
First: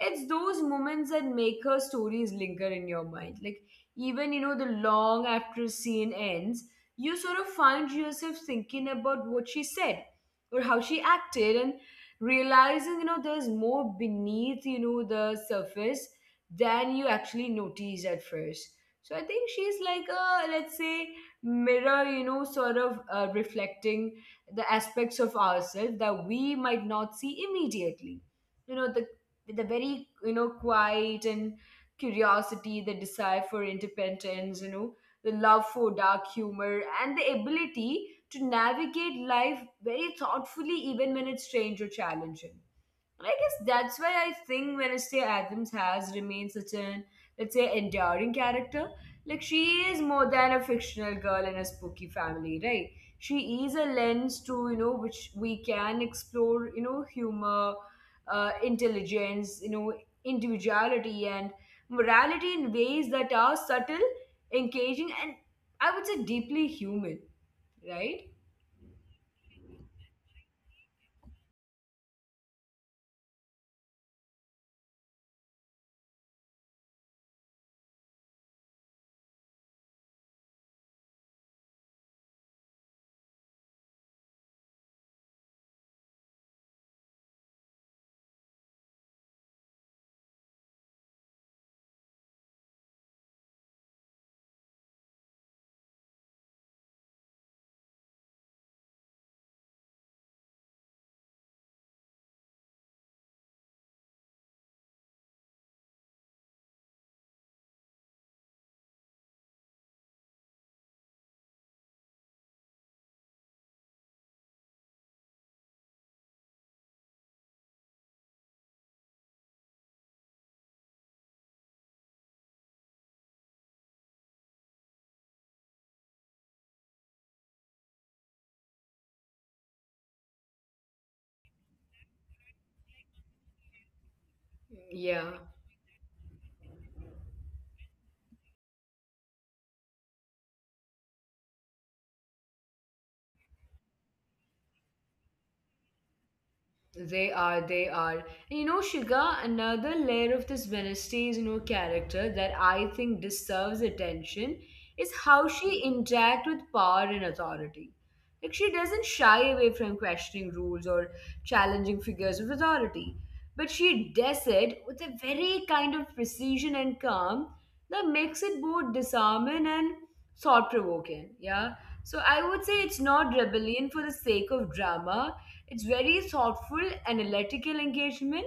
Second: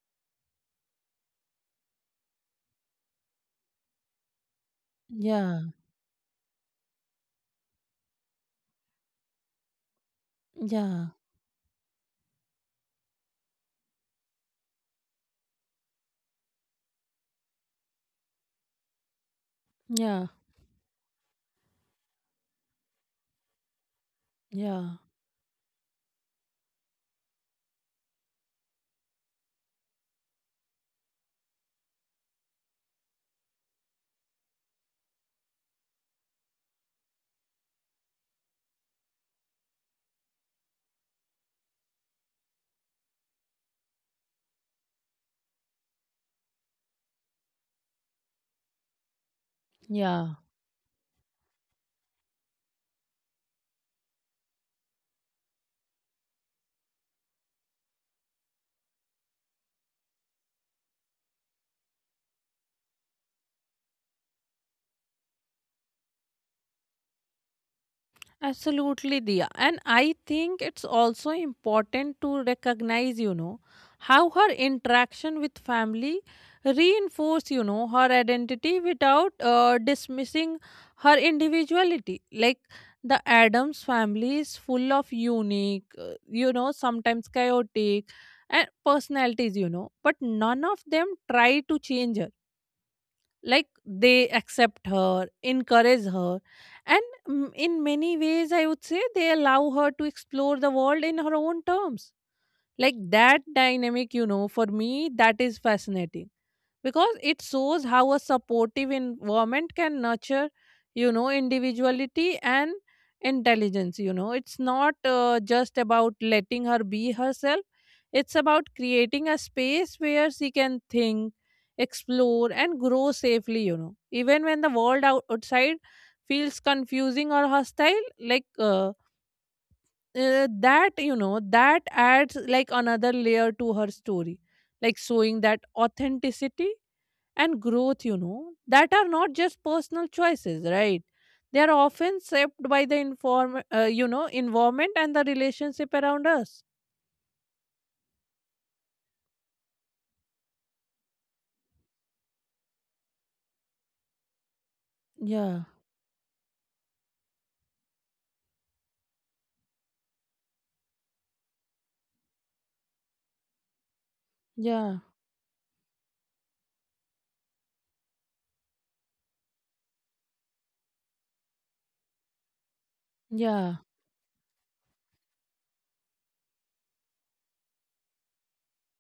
it's those moments that make her stories linger in your mind. Like even you know, the long after a Yeah, scene ends, you sort of find yourself thinking about what she said or how she yeah, acted, and realizing you know there's more beneath you know the surface than you actually notice at first. So I think she's like yeah, a, let's say, mirror, you know, sort of reflecting the yeah, aspects of ourselves that we might not see immediately, you know, the very, you know, quiet and curiosity, the desire for independence, you know, the love for dark humor and the ability to navigate life very thoughtfully even when it's strange or challenging. And I guess that's why I think Wednesday Adams has remained such an, let's say, enduring character. Like, she is more yeah. than a fictional girl in a spooky family, right? She is a lens to, you know, which we can explore, you know, humor, intelligence, you know, individuality, and morality in ways that are subtle, engaging, and I would say deeply human, right? Absolutely, Diya. And I think it's also important to recognize, you know, how her interaction with family reinforce, you know, her identity without dismissing her individuality. Like the Adams family is full of unique, you know, sometimes chaotic and personalities, you know, but none of them try to change her, like they accept her, encourage her, and mm, in many ways I would say they allow her to explore the world in her own terms. Like that dynamic, you know, for me that is fascinating because it shows how a supportive environment can nurture, you know, individuality and intelligence, you know. It's not just about letting her be herself, it's about creating a space where she can think, explore and grow safely, you know, even when the world outside feels confusing or hostile. like uh, that you know that adds like another layer to her story, like showing that Yeah. authenticity and growth, you know, that are not just personal choices, right? They are often shaped by the you know, environment and the relationship around us. They are, they are. And you know, Shiga, another layer of this Wednesday is, you know, character that I think deserves attention is Yeah, how she interacts with power and authority. Like she doesn't shy away from questioning rules or challenging figures of authority, but she yeah, does it with a very kind of precision and calm that makes it both disarming and thought provoking. Yeah. So I would say it's yeah, not rebellion for the sake of drama, it's very thoughtful, analytical engagement.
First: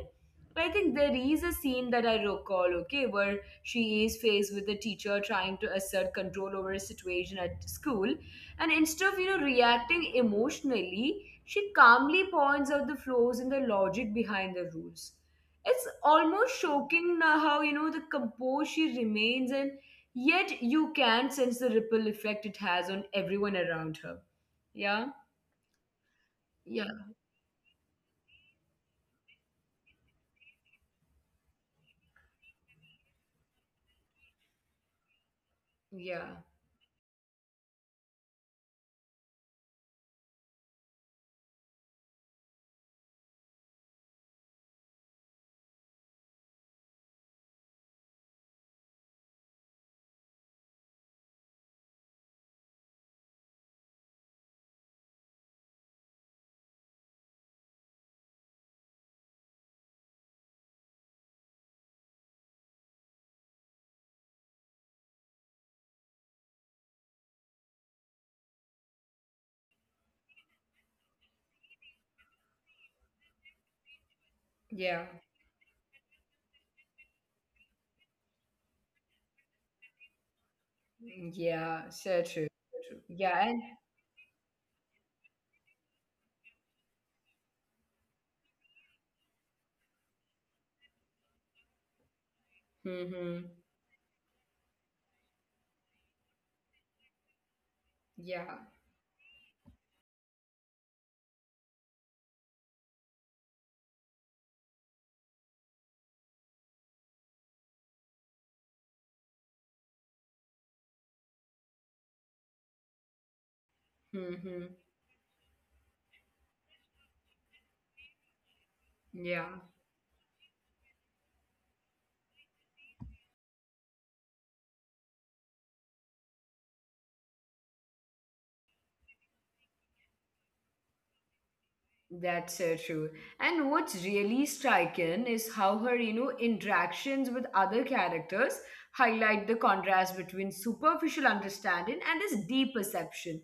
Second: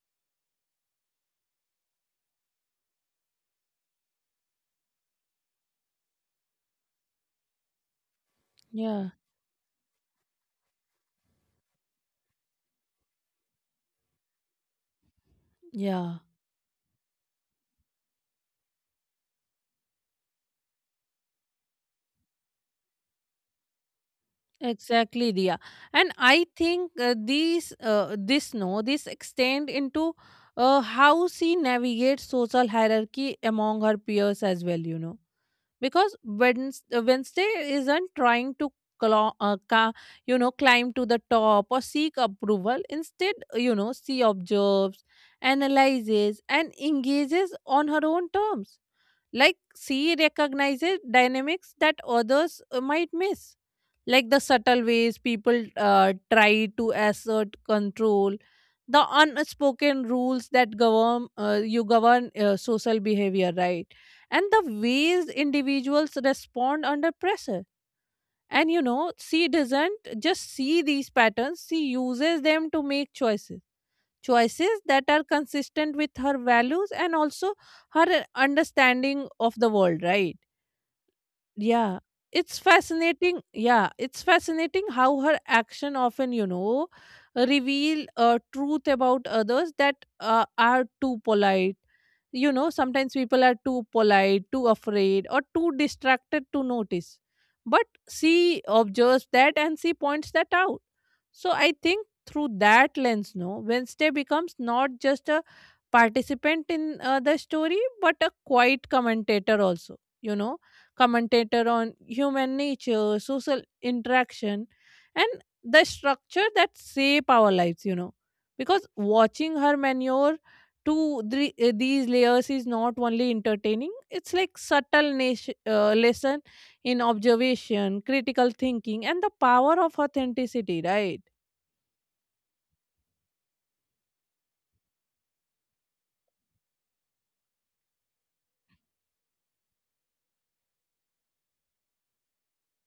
I think there is a scene that I recall, okay, where she is faced with the teacher trying to assert control over a situation at school. And yeah, instead of, you know, reacting emotionally, she calmly points out the flaws in the logic behind the rules. It's yeah. almost shocking now how, you know, the composure she remains and yet you can sense the ripple effect it has on everyone around her. Yeah? Exactly, Dia. And Yeah. I think these, this no, this extend into how she navigates social hierarchy among her peers as well. Yeah. Because Wednesday isn't trying to clo- uh, ca- climb to the top or seek approval. Instead, she observes, analyzes, and engages on her own terms. Like she recognizes dynamics that others might miss, like the subtle ways people try to assert control, the unspoken rules that govern social behavior, right, and the ways individuals respond under pressure. And she doesn't just see these patterns, she uses them to make choices, Yeah. choices that are consistent with her values and also her understanding of the world, right? Mm, yeah, so true. Yeah, So true. it's Yeah, and fascinating. Yeah, it's fascinating how her action often, reveal a truth about others that are too polite. You know, hmm sometimes people are too polite, too afraid, or too distracted to notice. But yeah. she observes that and she points that out. So I think through that lens, no, Wednesday becomes not just a participant in the story, but a quiet commentator also, you know, commentator on human nature, social Hmm. interaction, and the structure that shape our lives, you know. Because Yeah. watching her manure to three, these layers is not only entertaining, it's like subtle nation, lesson in observation, critical thinking, and the power of authenticity, right? That's so true. And what's really striking is how her, you know, interactions with other characters highlight the contrast between superficial understanding and this deep perception.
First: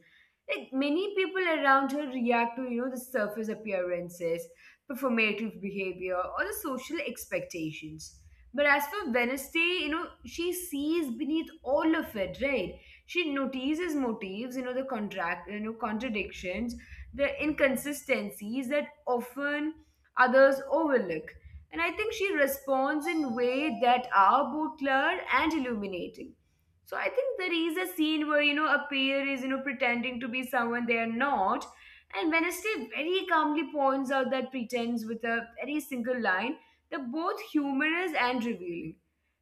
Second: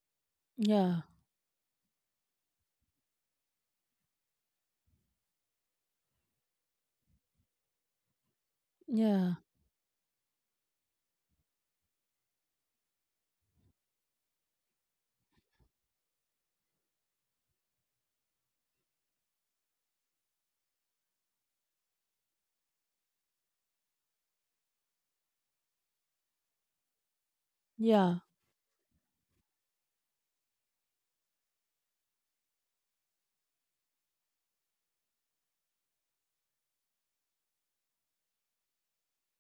Like Yeah, many people around her react to, you know, the surface appearances, performative behavior, or the social expectations. But as for yeah, Wednesday, you know, she sees beneath all of it, right? She notices motives, you know, the contract, you know, contradictions, the inconsistencies that often others overlook. And I think she responds in ways that are both clear and illuminating. So I think there is a yeah, scene where you know a pair is you know pretending to be someone they are not, and Wednesday very calmly points out that pretense with a very single line. They're both humorous and revealing.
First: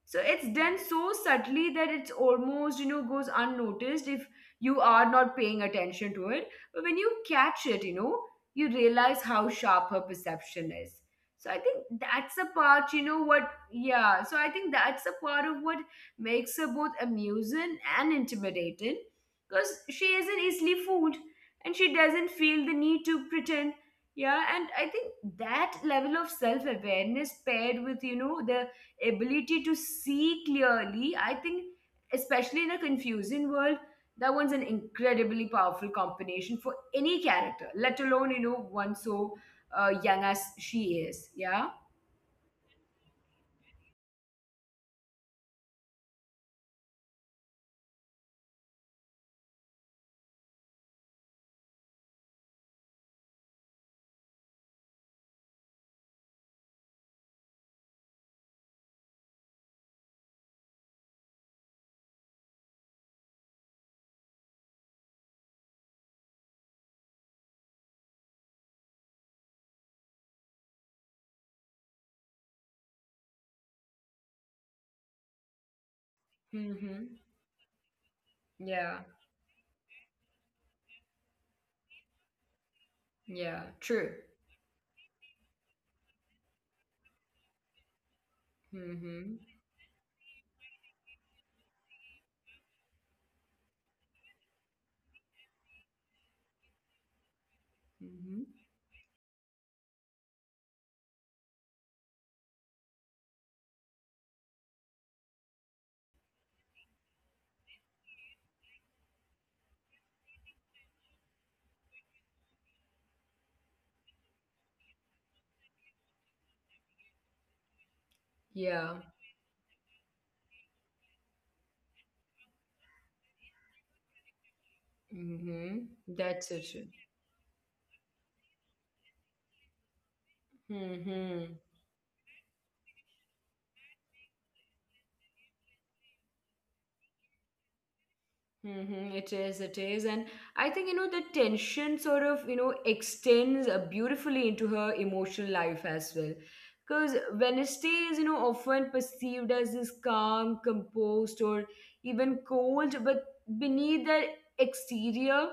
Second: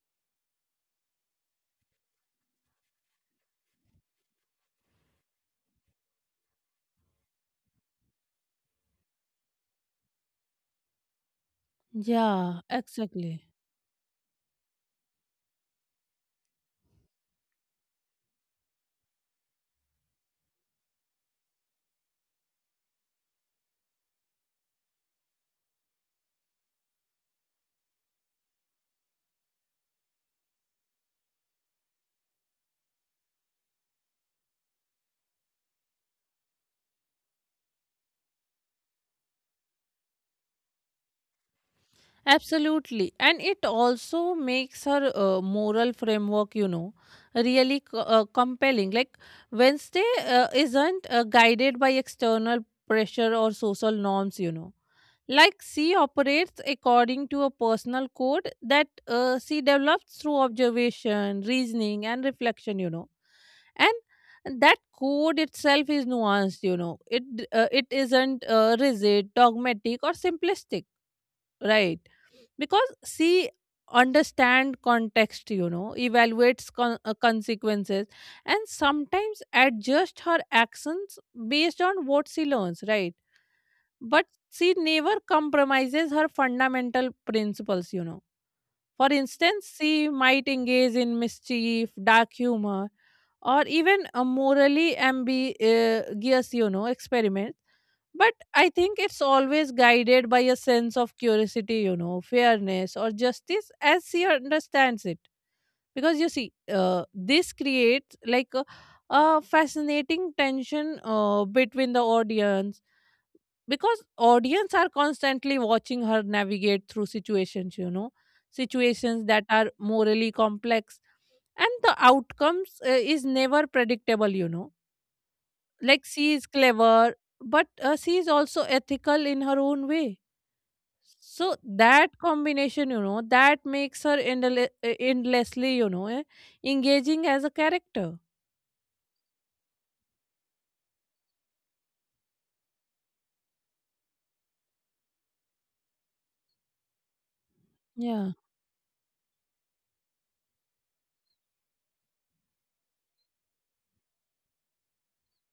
So it's done so subtly that it's almost you know goes unnoticed if you are not paying attention to it. But when you catch it, you know, you realize how sharp her perception is. So I think that's a yeah, part, you know, exactly. what, yeah. So I think that's a part of what makes her both amusing and intimidating because she isn't easily fooled and she doesn't feel the need to pretend. Yeah, and I think that level of self awareness paired with, you know, the ability to see clearly, I think, especially in a confusing world, that one's an incredibly powerful combination for any character, let alone, you know, one so young as she is. Yeah. Absolutely. And it also makes her moral framework, you know, really compelling. Like Wednesday isn't guided by external pressure or social norms, you know. Like she operates according to a personal code that she develops through observation, reasoning, and reflection, you know. And that code itself is nuanced, you know. It isn't rigid, dogmatic, or simplistic, right? Because she understand context, you know, evaluates Mm-hmm. consequences, and Yeah. sometimes adjust her actions based on what she learns, right? Yeah. True. But she never compromises her fundamental principles, you know. For Mm-hmm. instance, she might engage in mischief, dark humor, or even a morally ambiguous, you know, experiment, but Mm-hmm. I think it's always guided by a sense of curiosity, you know, fairness or justice as she understands it. Because you see, this creates like a fascinating tension between the audience, because audience are constantly watching her navigate through situations, you know, Yeah. situations that are morally complex, and the outcomes is never predictable, you know. Mm-hmm. Like she is That's so true. clever, but she is also ethical in her own way. Mm-hmm. So that combination, you know, that makes her endlessly, you know, engaging as a character. Mm-hmm, it is, it is. And I think, you know, the tension sort of, you know, extends beautifully into her emotional life as well. Because Wednesday is, you Yeah, know, often perceived as this calm, composed, or even cold, but beneath that exterior,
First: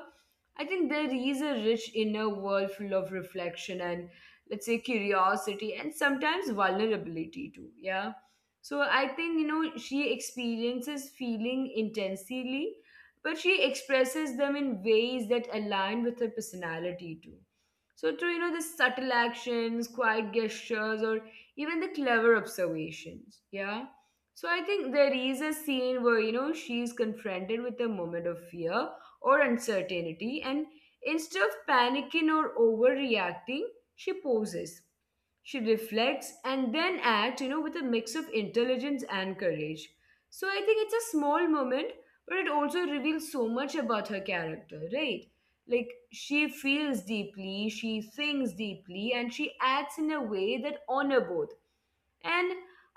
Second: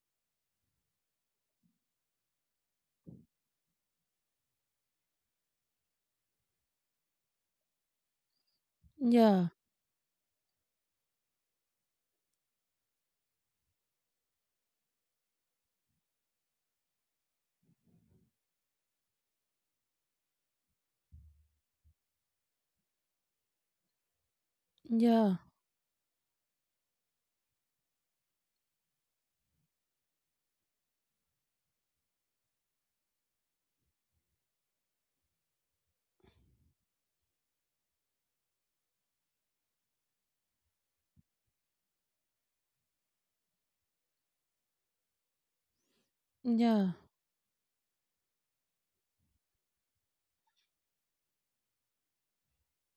I think there is a rich inner world full of reflection and, let's say, curiosity and sometimes vulnerability too. Yeah. So I think, yeah, you know, she experiences feeling intensely but she expresses them in ways that align with her personality too. So through you know the subtle actions, quiet gestures, or even the clever observations. Yeah. So I think there yeah, is a scene where you know she's confronted with a moment of fear or uncertainty, and instead of panicking or overreacting, she pauses. She reflects and then acts, you know, with a mix of intelligence and courage. So I think it's a small moment, but it also reveals so much about her character, right? Like she yeah, feels deeply, she thinks deeply, and she acts in a way that honor both. And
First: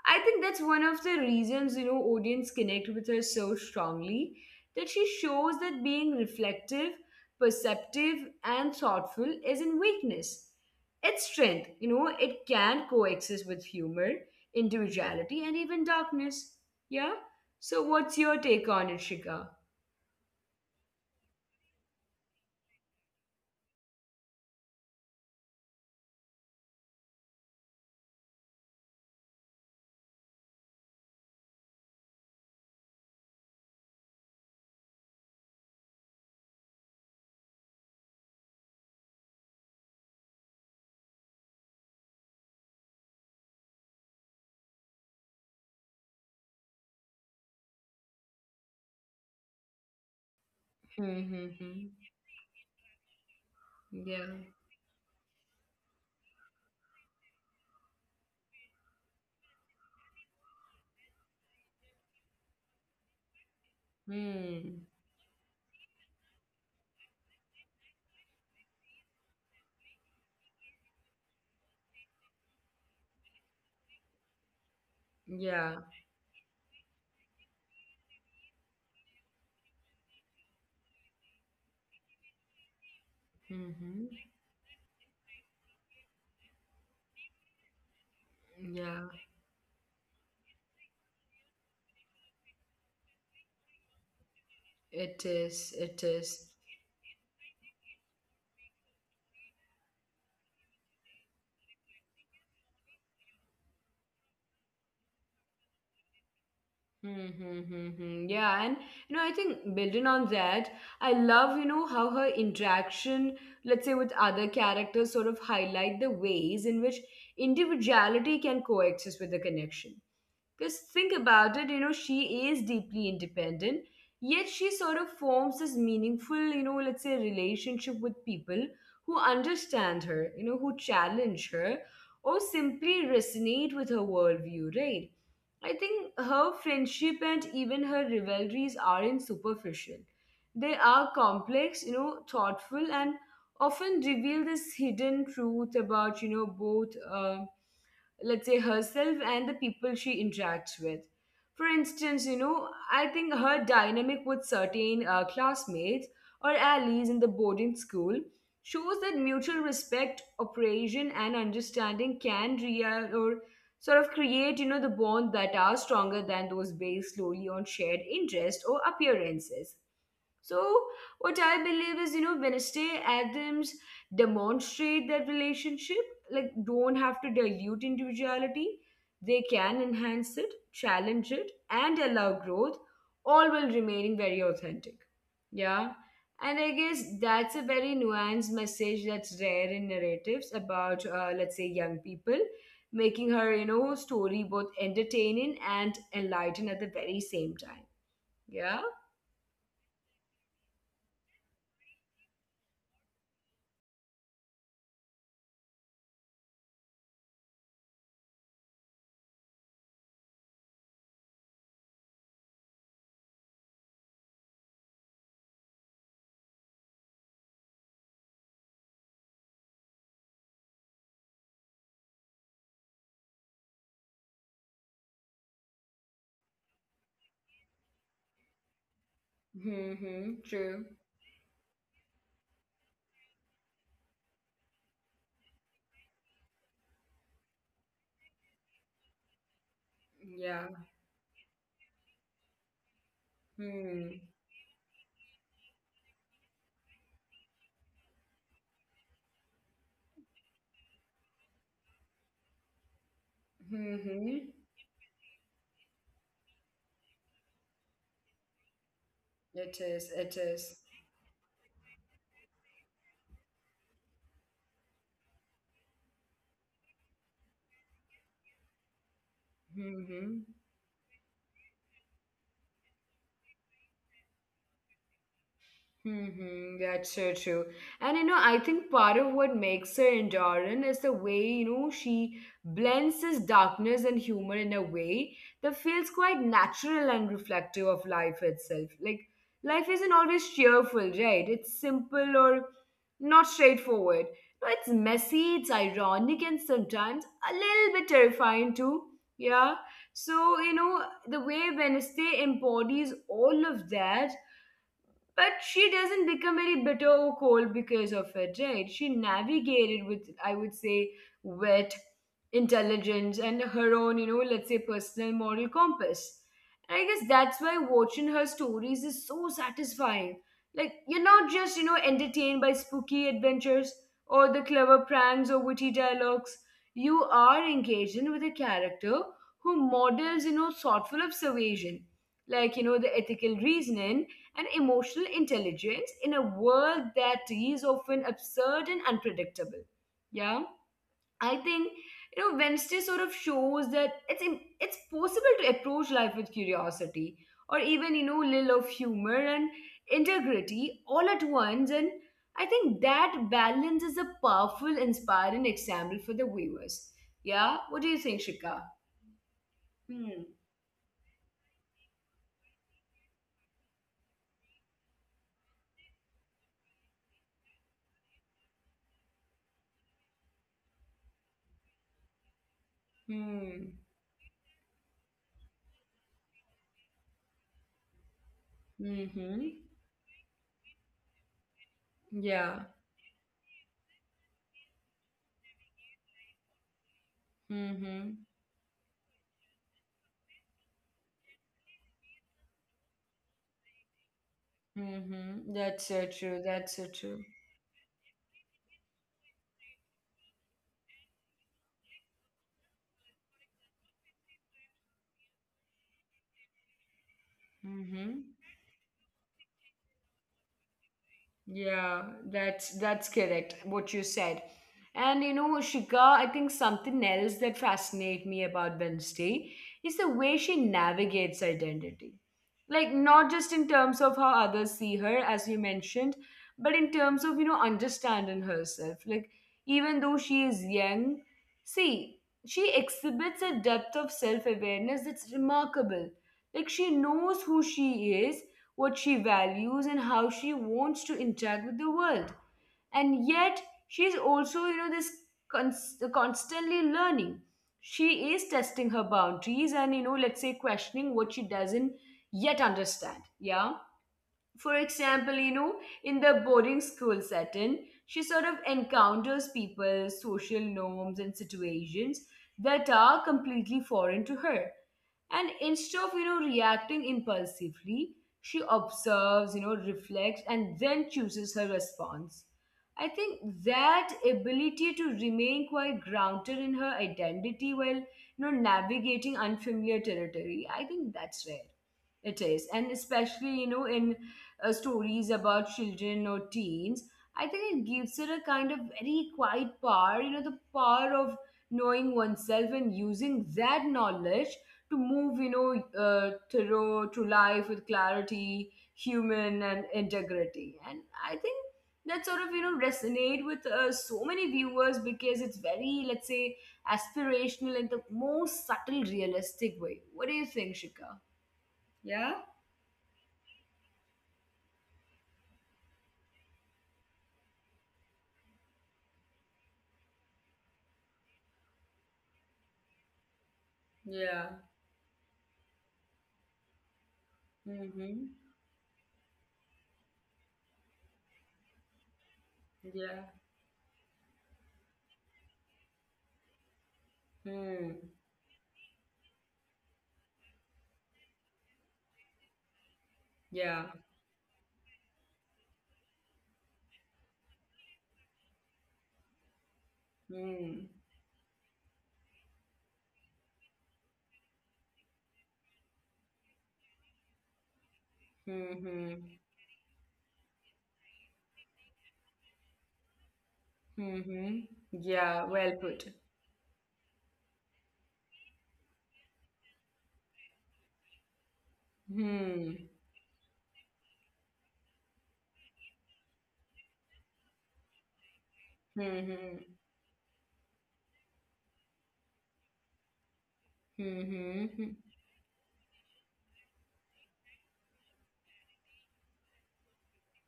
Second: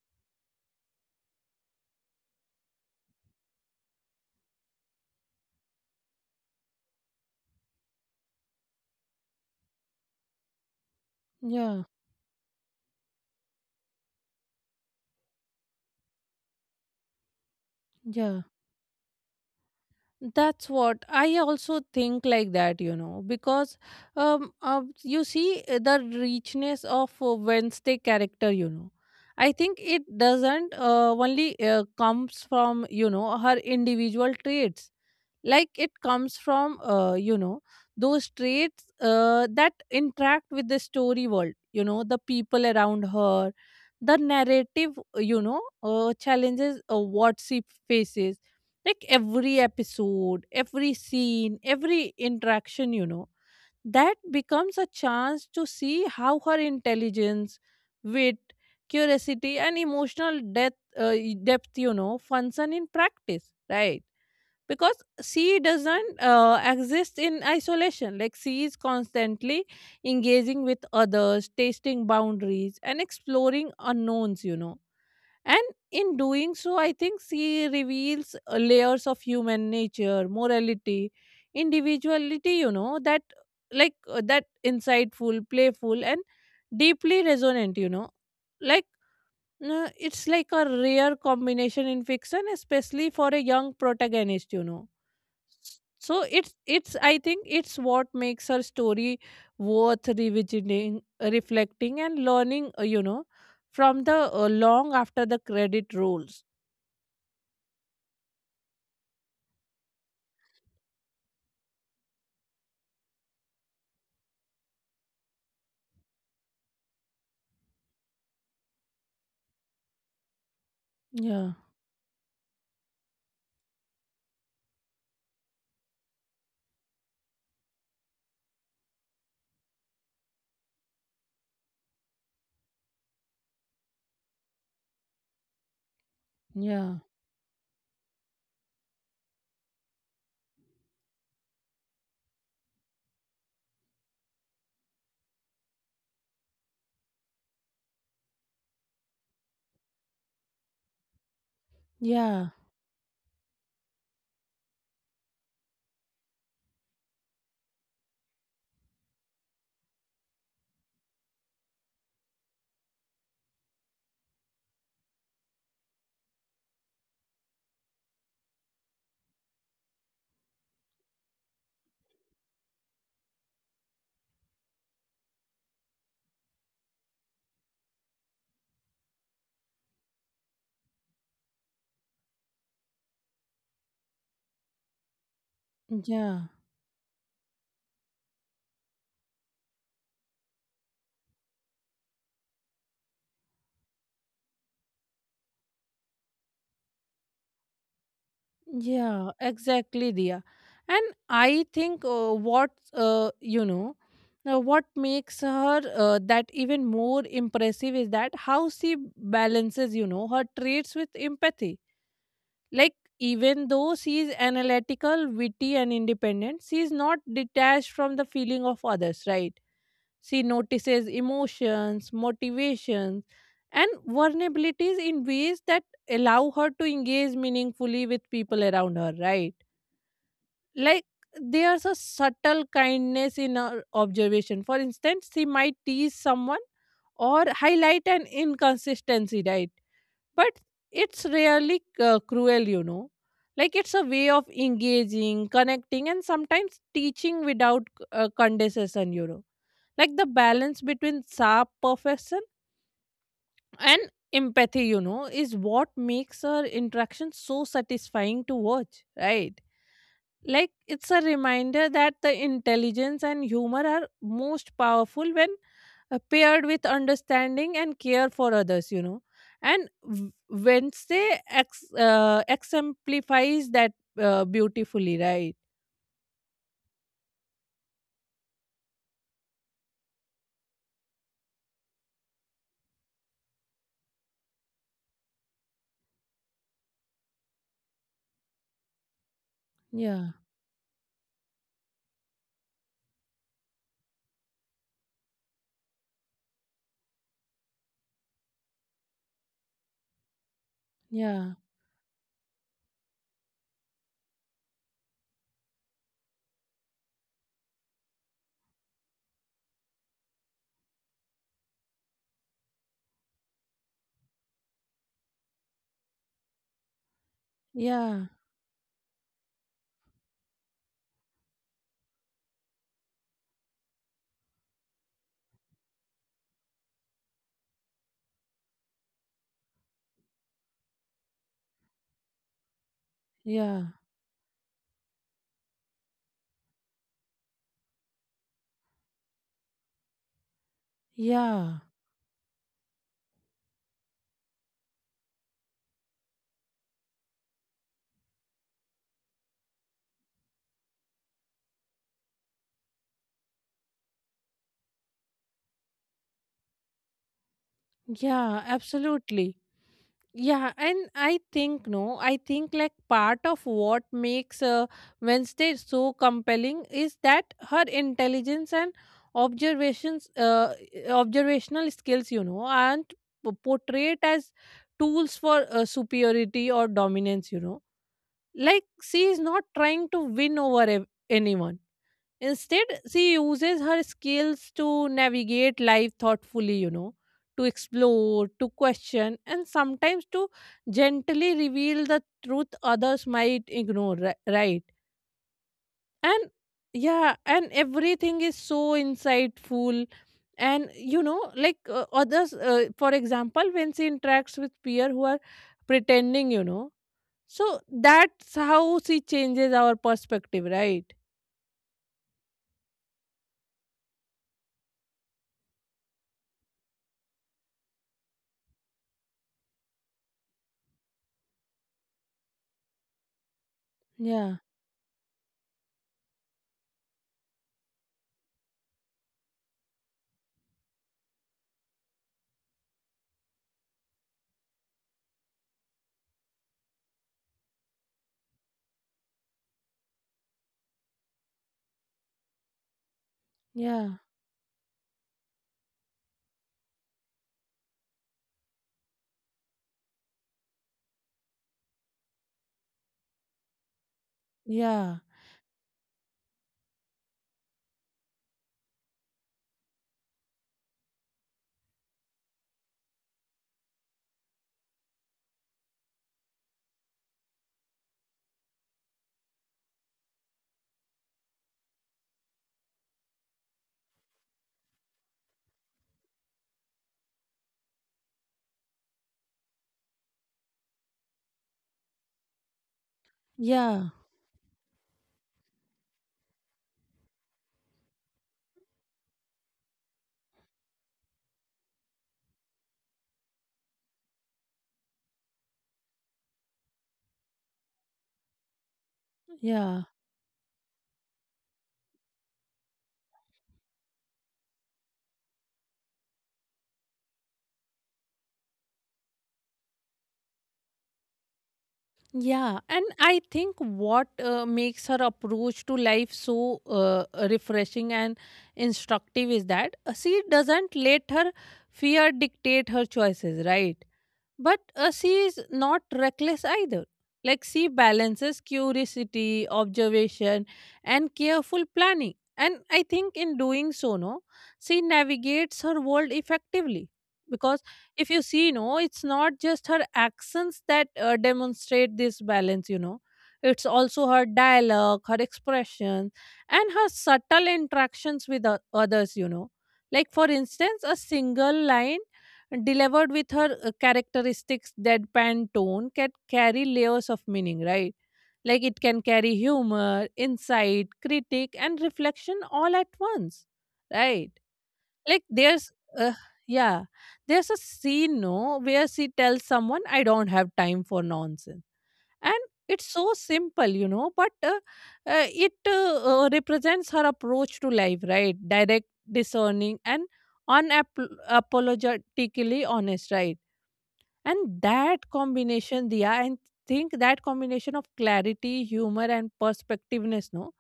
I think that's one of the reasons you know audience connect with her so strongly, that she shows that being reflective, perceptive, and thoughtful isn't weakness. It's strength, yeah, you know, it can coexist with humor, individuality, and even darkness. Yeah? So, what's your yeah. take on it, Shika? That's what I also think like that, you know, because you see the richness of Wednesday character, you know. I think it doesn't only comes from, you know, her individual traits. Like it comes from, those traits that interact with the story world, you know, the people around her, the narrative, challenges what she faces. Like every episode, every scene, Mm-hmm. every interaction, you know, that Yeah. becomes a chance to see how her intelligence, wit, curiosity, and emotional depth, you know, function in practice, right? Mm. Because she doesn't exist in isolation. Like she is constantly engaging with others, testing boundaries, and exploring unknowns, you know. And Yeah. in doing so, I think she reveals layers of human nature, morality, individuality, you know, that Mm-hmm. that insightful, playful, and deeply resonant, you know. Like, Yeah. It's like a rare combination in fiction, especially for a young protagonist, you know. It is. It So is. It's I think it's what makes her story worth revisiting, reflecting, and learning, you know, from the, long after the credit rolls. Mm-hmm. Yeah. And, you know, I think building on that, I love, you know, how her interaction, let's say, with other characters sort of highlight the ways in which individuality can coexist with the connection. Because think about yeah it, you know, she is deeply independent, yet she sort of forms this meaningful, you know, let's say relationship with people who understand her, you know, who challenge her or simply resonate with her worldview, right? I think her yeah friendship and even her rivalries aren't superficial. They are complex, you know, thoughtful, and often reveal this hidden truth about, you know, both. Um, let's say herself and the people she interacts with. For instance, you yeah know, I think her dynamic with certain classmates or allies in the boarding school shows that mutual respect, operation, and understanding can real or sort of create you know the bond that are stronger than those based solely on shared interest or appearances. So, what I believe is, you know, Wednesday Adams demonstrate that relationship, like, don't have to dilute individuality. They can enhance it, challenge it, and allow growth, all while remaining very authentic. Yeah. yeah And I guess that's a very nuanced message that's rare in narratives about, let's say, young people, making her, you know, story both entertaining and enlightening at the very same time. Yeah. yeah exactly, Dia. And I think, what you know what makes her, that even more impressive is that how she balances, you know, her traits with empathy. Like, even though she is analytical, witty, and independent, she is not detached from the feeling of others, right? She notices emotions, motivations, and vulnerabilities in ways that allow her to engage meaningfully with people around her, right? Mm-hmm. True. Like, there's a subtle kindness in her observation. For instance, she might tease someone or highlight an inconsistency, right? But Yeah. it's rarely cruel, you know. Like it's a Hmm. way of engaging, connecting, and sometimes teaching without condescension, you know. Like the balance between sharp perfection and Mhm. empathy, you know, is what makes her interaction so satisfying to watch, right? It is. It Like is. it's a reminder that the intelligence and humor are most powerful when paired with understanding and care for others, you know. And w- Mhm. wednesday ex- uh, exemplifies that beautifully, right? Mm-hmm, that's so true. And you know, I think part of what makes her enduring is the way, you know, she blends this darkness and humor in a way that feels quite natural and reflective of life itself. Like, life isn't yeah always cheerful, right? It's simple or not straightforward. No, it's messy, it's ironic, and sometimes a little bit terrifying too. Yeah. So, you know, the yeah way Wednesday embodies all of that, but she doesn't become very bitter or cold because of it, right? She navigated with, I would say, wit, intelligence, and her own, you know, let's say, personal moral compass. And I guess that's why watching yeah her stories is so satisfying. Like you're not just you know entertained by spooky adventures or the clever pranks or witty dialogues, you are engaged in with a character who models you know thoughtful observation, like you know the ethical yeah reasoning and emotional intelligence in a world that is often absurd and unpredictable. Yeah, I yeah think you know Wednesday sort of shows that it's it's possible to approach life with curiosity or even you know little of humor and integrity all at once, and I think that balance is a powerful, inspiring example for the viewers. Yeah, what do you think, yeah Shika? absolutely. Hmm. Yeah, and I think no, I think like part of what makes Wednesday so compelling is that her intelligence and observations, uh, observational skills, you know, aren't Hmm. portrayed as tools for superiority or dominance. You know, like she Hmm. is not Hmm. trying to win over anyone. Yeah. Instead, she uses her skills to navigate life thoughtfully, you know, to Hmm. Hmm. explore, to question, and sometimes to gently reveal the truth others might ignore, right? Mm-hmm. That's so And true. That's so yeah, true. and everything is so insightful. And you know, like for example, when she interacts with peer who are pretending, you know, so that's Mm-hmm. how she changes our perspective, right? Yeah, that's correct what you said. And you know, Shika, I think something else that fascinates me about Wednesday is the way she navigates identity. Like not just in terms Yeah, of how others see her, as you mentioned, but in terms of, you know, understanding herself. Like even though she is young, see, she exhibits a depth of self-awareness that's remarkable. Like she knows who she is, what she values, and how she wants to interact with the world, and yet yeah, she's also you know this constantly learning, she is testing her boundaries and you know let's say questioning what she doesn't yet understand, yeah. yeah. For example, you know, in the boarding school setting, she sort of encounters people, social norms, and situations that are completely foreign to her. And instead of, you know, reacting impulsively, she observes, you know, reflects, and then chooses her response. I think that ability to remain quite grounded in her identity while, you know, navigating unfamiliar territory, I think that's rare. It is. And especially, you Yeah, know, in stories about children or teens, I think it gives it a kind of very quiet power, you know, the power of knowing oneself and using that knowledge to move, you know, through life with clarity, human yeah, and integrity. And I think that sort of, you know, resonate with so many viewers because it's very, let's say, aspirational in the most subtle, realistic way. What do you think, Shika? Yeah? yeah. And I think what makes her approach to life so refreshing and instructive is that she doesn't let her fear dictate her choices, right? But Yeah. She is not reckless either. Like she balances Mm-hmm. curiosity, observation, and careful planning. And I think in Yeah. doing so, no, she navigates her world effectively. Because Hmm. if you see, no, it's not just her actions that demonstrate this balance, you know. It's Yeah. also her dialogue, her expression, and her subtle interactions with others, you know. Like, for instance, a Hmm. single line delivered with her characteristics deadpan tone can carry layers of meaning, right? Like it can carry Mm-hmm, humor, insight, critique, and reflection all at once, right? hmm. Like Yeah, well put. yeah, there's a scene, no, where she tells someone, I don't have time for nonsense. And it's Hmm. so simple, you know, but it represents her approach to life, right? Direct, Hmm. discerning, and unapologetically honest, right? And Hmm hmm. that combination, Diya, and think that combination of clarity, humor, and perspectiveness, no,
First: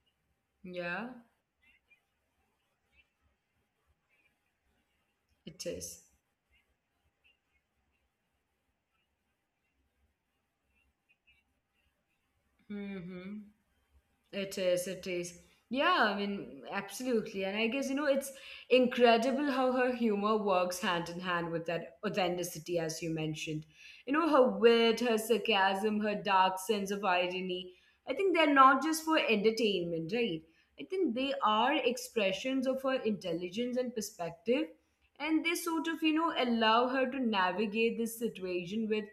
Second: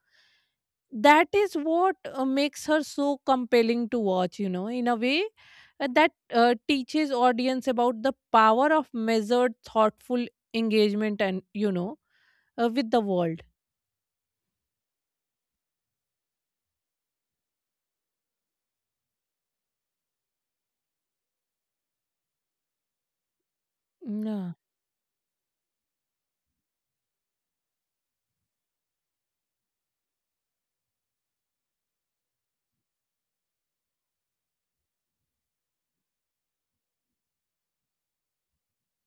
Yeah, that is what makes her so compelling to watch, you know, in a way it that teaches audience about the power of measured, thoughtful engagement and, with the Mm-hmm. world. It is, it is. Yeah, I mean, absolutely. And I guess, you know, it's incredible how her humor works hand in hand with that authenticity, as you mentioned. You know, her Yeah. wit, her sarcasm, her dark sense of irony. I think they're not just for entertainment, right? I think they are expressions of her intelligence and perspective. And they sort of, you know, allow her to navigate this situation with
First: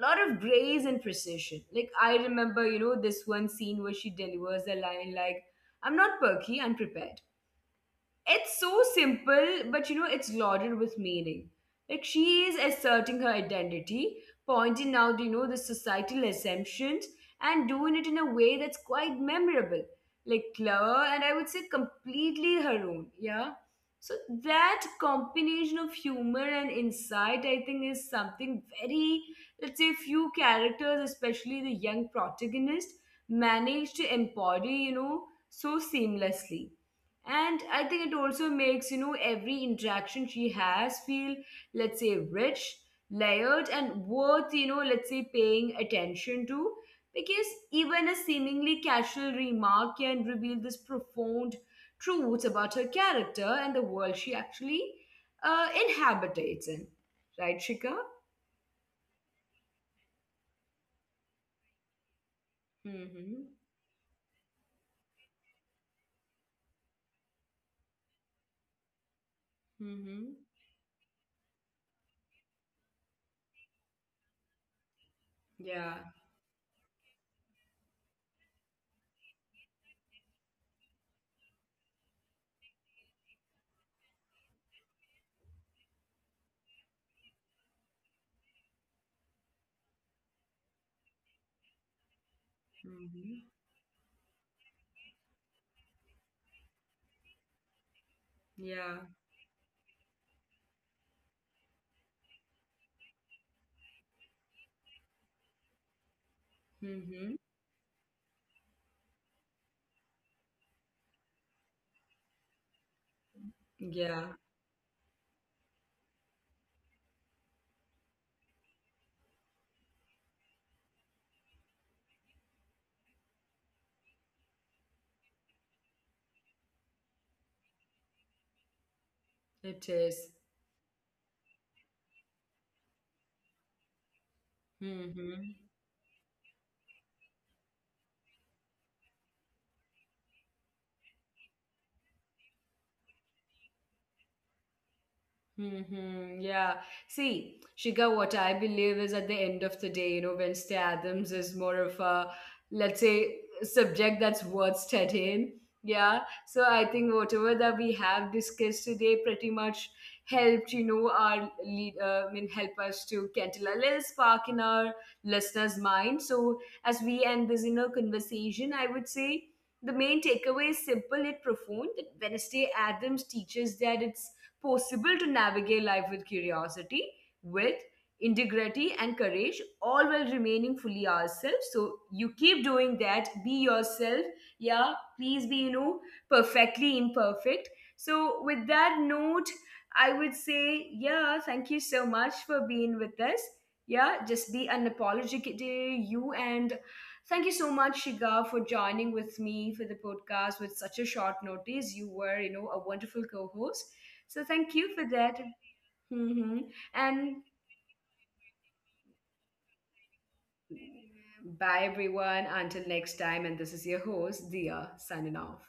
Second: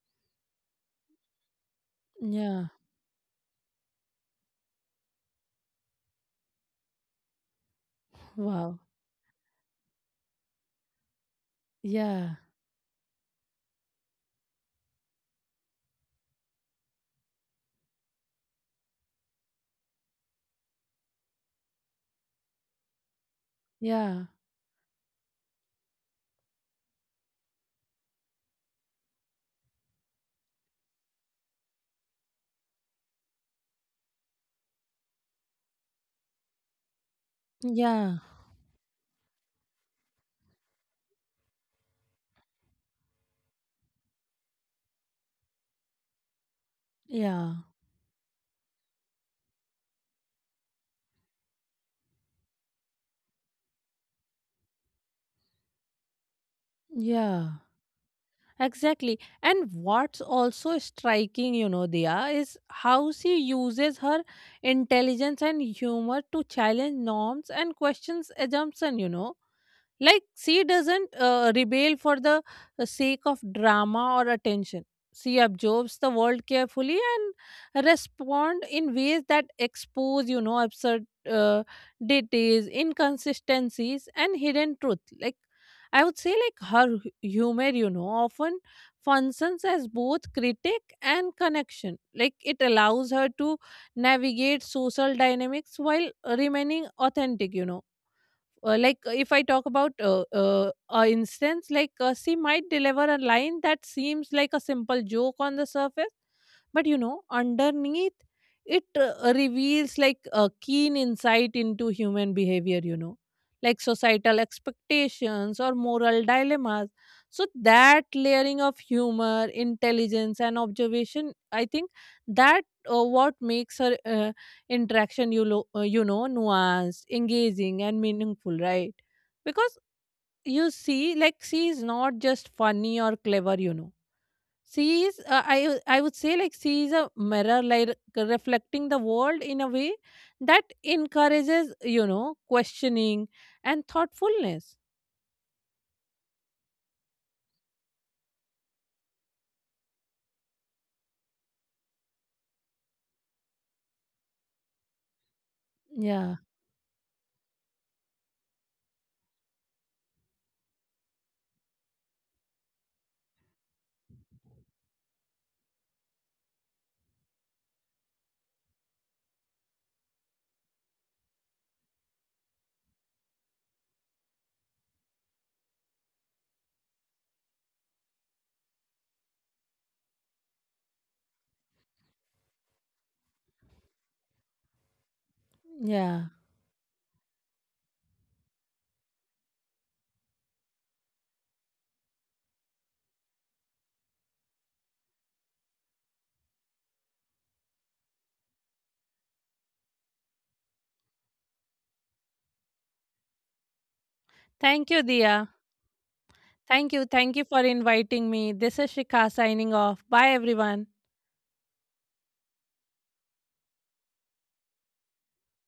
lot of grace and precision. Like I remember, Yeah. you know, this one scene where she delivers a line like, "I'm not perky, I'm prepared." It's so Wow. simple, but you know, it's loaded with meaning. Like Yeah. she is asserting her identity, pointing out, you know, the societal assumptions and doing it in a way that's quite memorable, like clever and I would say completely her own. Yeah. So Yeah. that combination of humor and insight, I think, is something very, let's say, few characters, especially the young protagonist, manage to embody, you know, so seamlessly. And I think it Yeah. also makes you know every interaction she has feel, let's say, rich, layered, and worth you know let's say paying attention to, because Yeah. even a seemingly casual remark can reveal this profound truths about her character and the world she actually inhabitates in, right, Yeah. Shika? Exactly. And what's also striking, you know, Dia, is how she Mm-hmm. uses her intelligence and humor to challenge norms and questions assumption, you know. Mm-hmm. Like, she doesn't rebel for the sake of drama or attention. She Yeah. absorbs the world carefully and respond in ways that expose, you know, absurd details, inconsistencies, and hidden truth. Like, I would say, like, her humor, you know, often functions as both critic and connection. Like, it allows her Mm-hmm. to navigate social dynamics while remaining authentic, you know. uh, Yeah. like uh, if i talk about, a instance, like she might deliver a line that seems like a simple joke on the surface, but you know, Mm-hmm. underneath it reveals like a keen insight into human behavior, you know, like Yeah, societal expectations or moral dilemmas. So that layering of humor, intelligence, and observation, I think, that what makes her interaction you know, nuanced, engaging, and meaningful, right? Because it is. you see, like, she is not just funny or clever, you know. She is, Mm-hmm. I would say, like, she is a mirror, like, reflecting the world in a way that encourages, you know, questioning and thoughtfulness. Mm-hmm. Yeah. See, Shika, what I believe is at the end of the day, you know, Wednesday Adams is more of a, let's say, subject that's worth studying. Yeah. yeah So I think whatever that we have discussed today pretty much helped, you know, our lead, I mean, help us to kindle a little spark in our listeners' mind. So as we end this, you know, conversation, I would say the main takeaway is simple yet profound, that Wednesday Adams teaches that it's possible to navigate life with curiosity, with integrity and courage, all while remaining fully ourselves. So you keep doing that. Be yourself. Yeah, please be, you know, yeah perfectly imperfect. So with that note, I would say, yeah, thank you so much for being with us. Yeah, just be unapologetic, you and thank you so much, Shiga, for joining with me for the podcast with such a short notice. You were, you know, a wonderful co-host. So thank Thank you you, for that. Dia. Mhm. Thank you And for inviting me. This is Shikha signing off. Bye, everyone. bye, everyone. Until next time. And this is your host, Dia, signing off.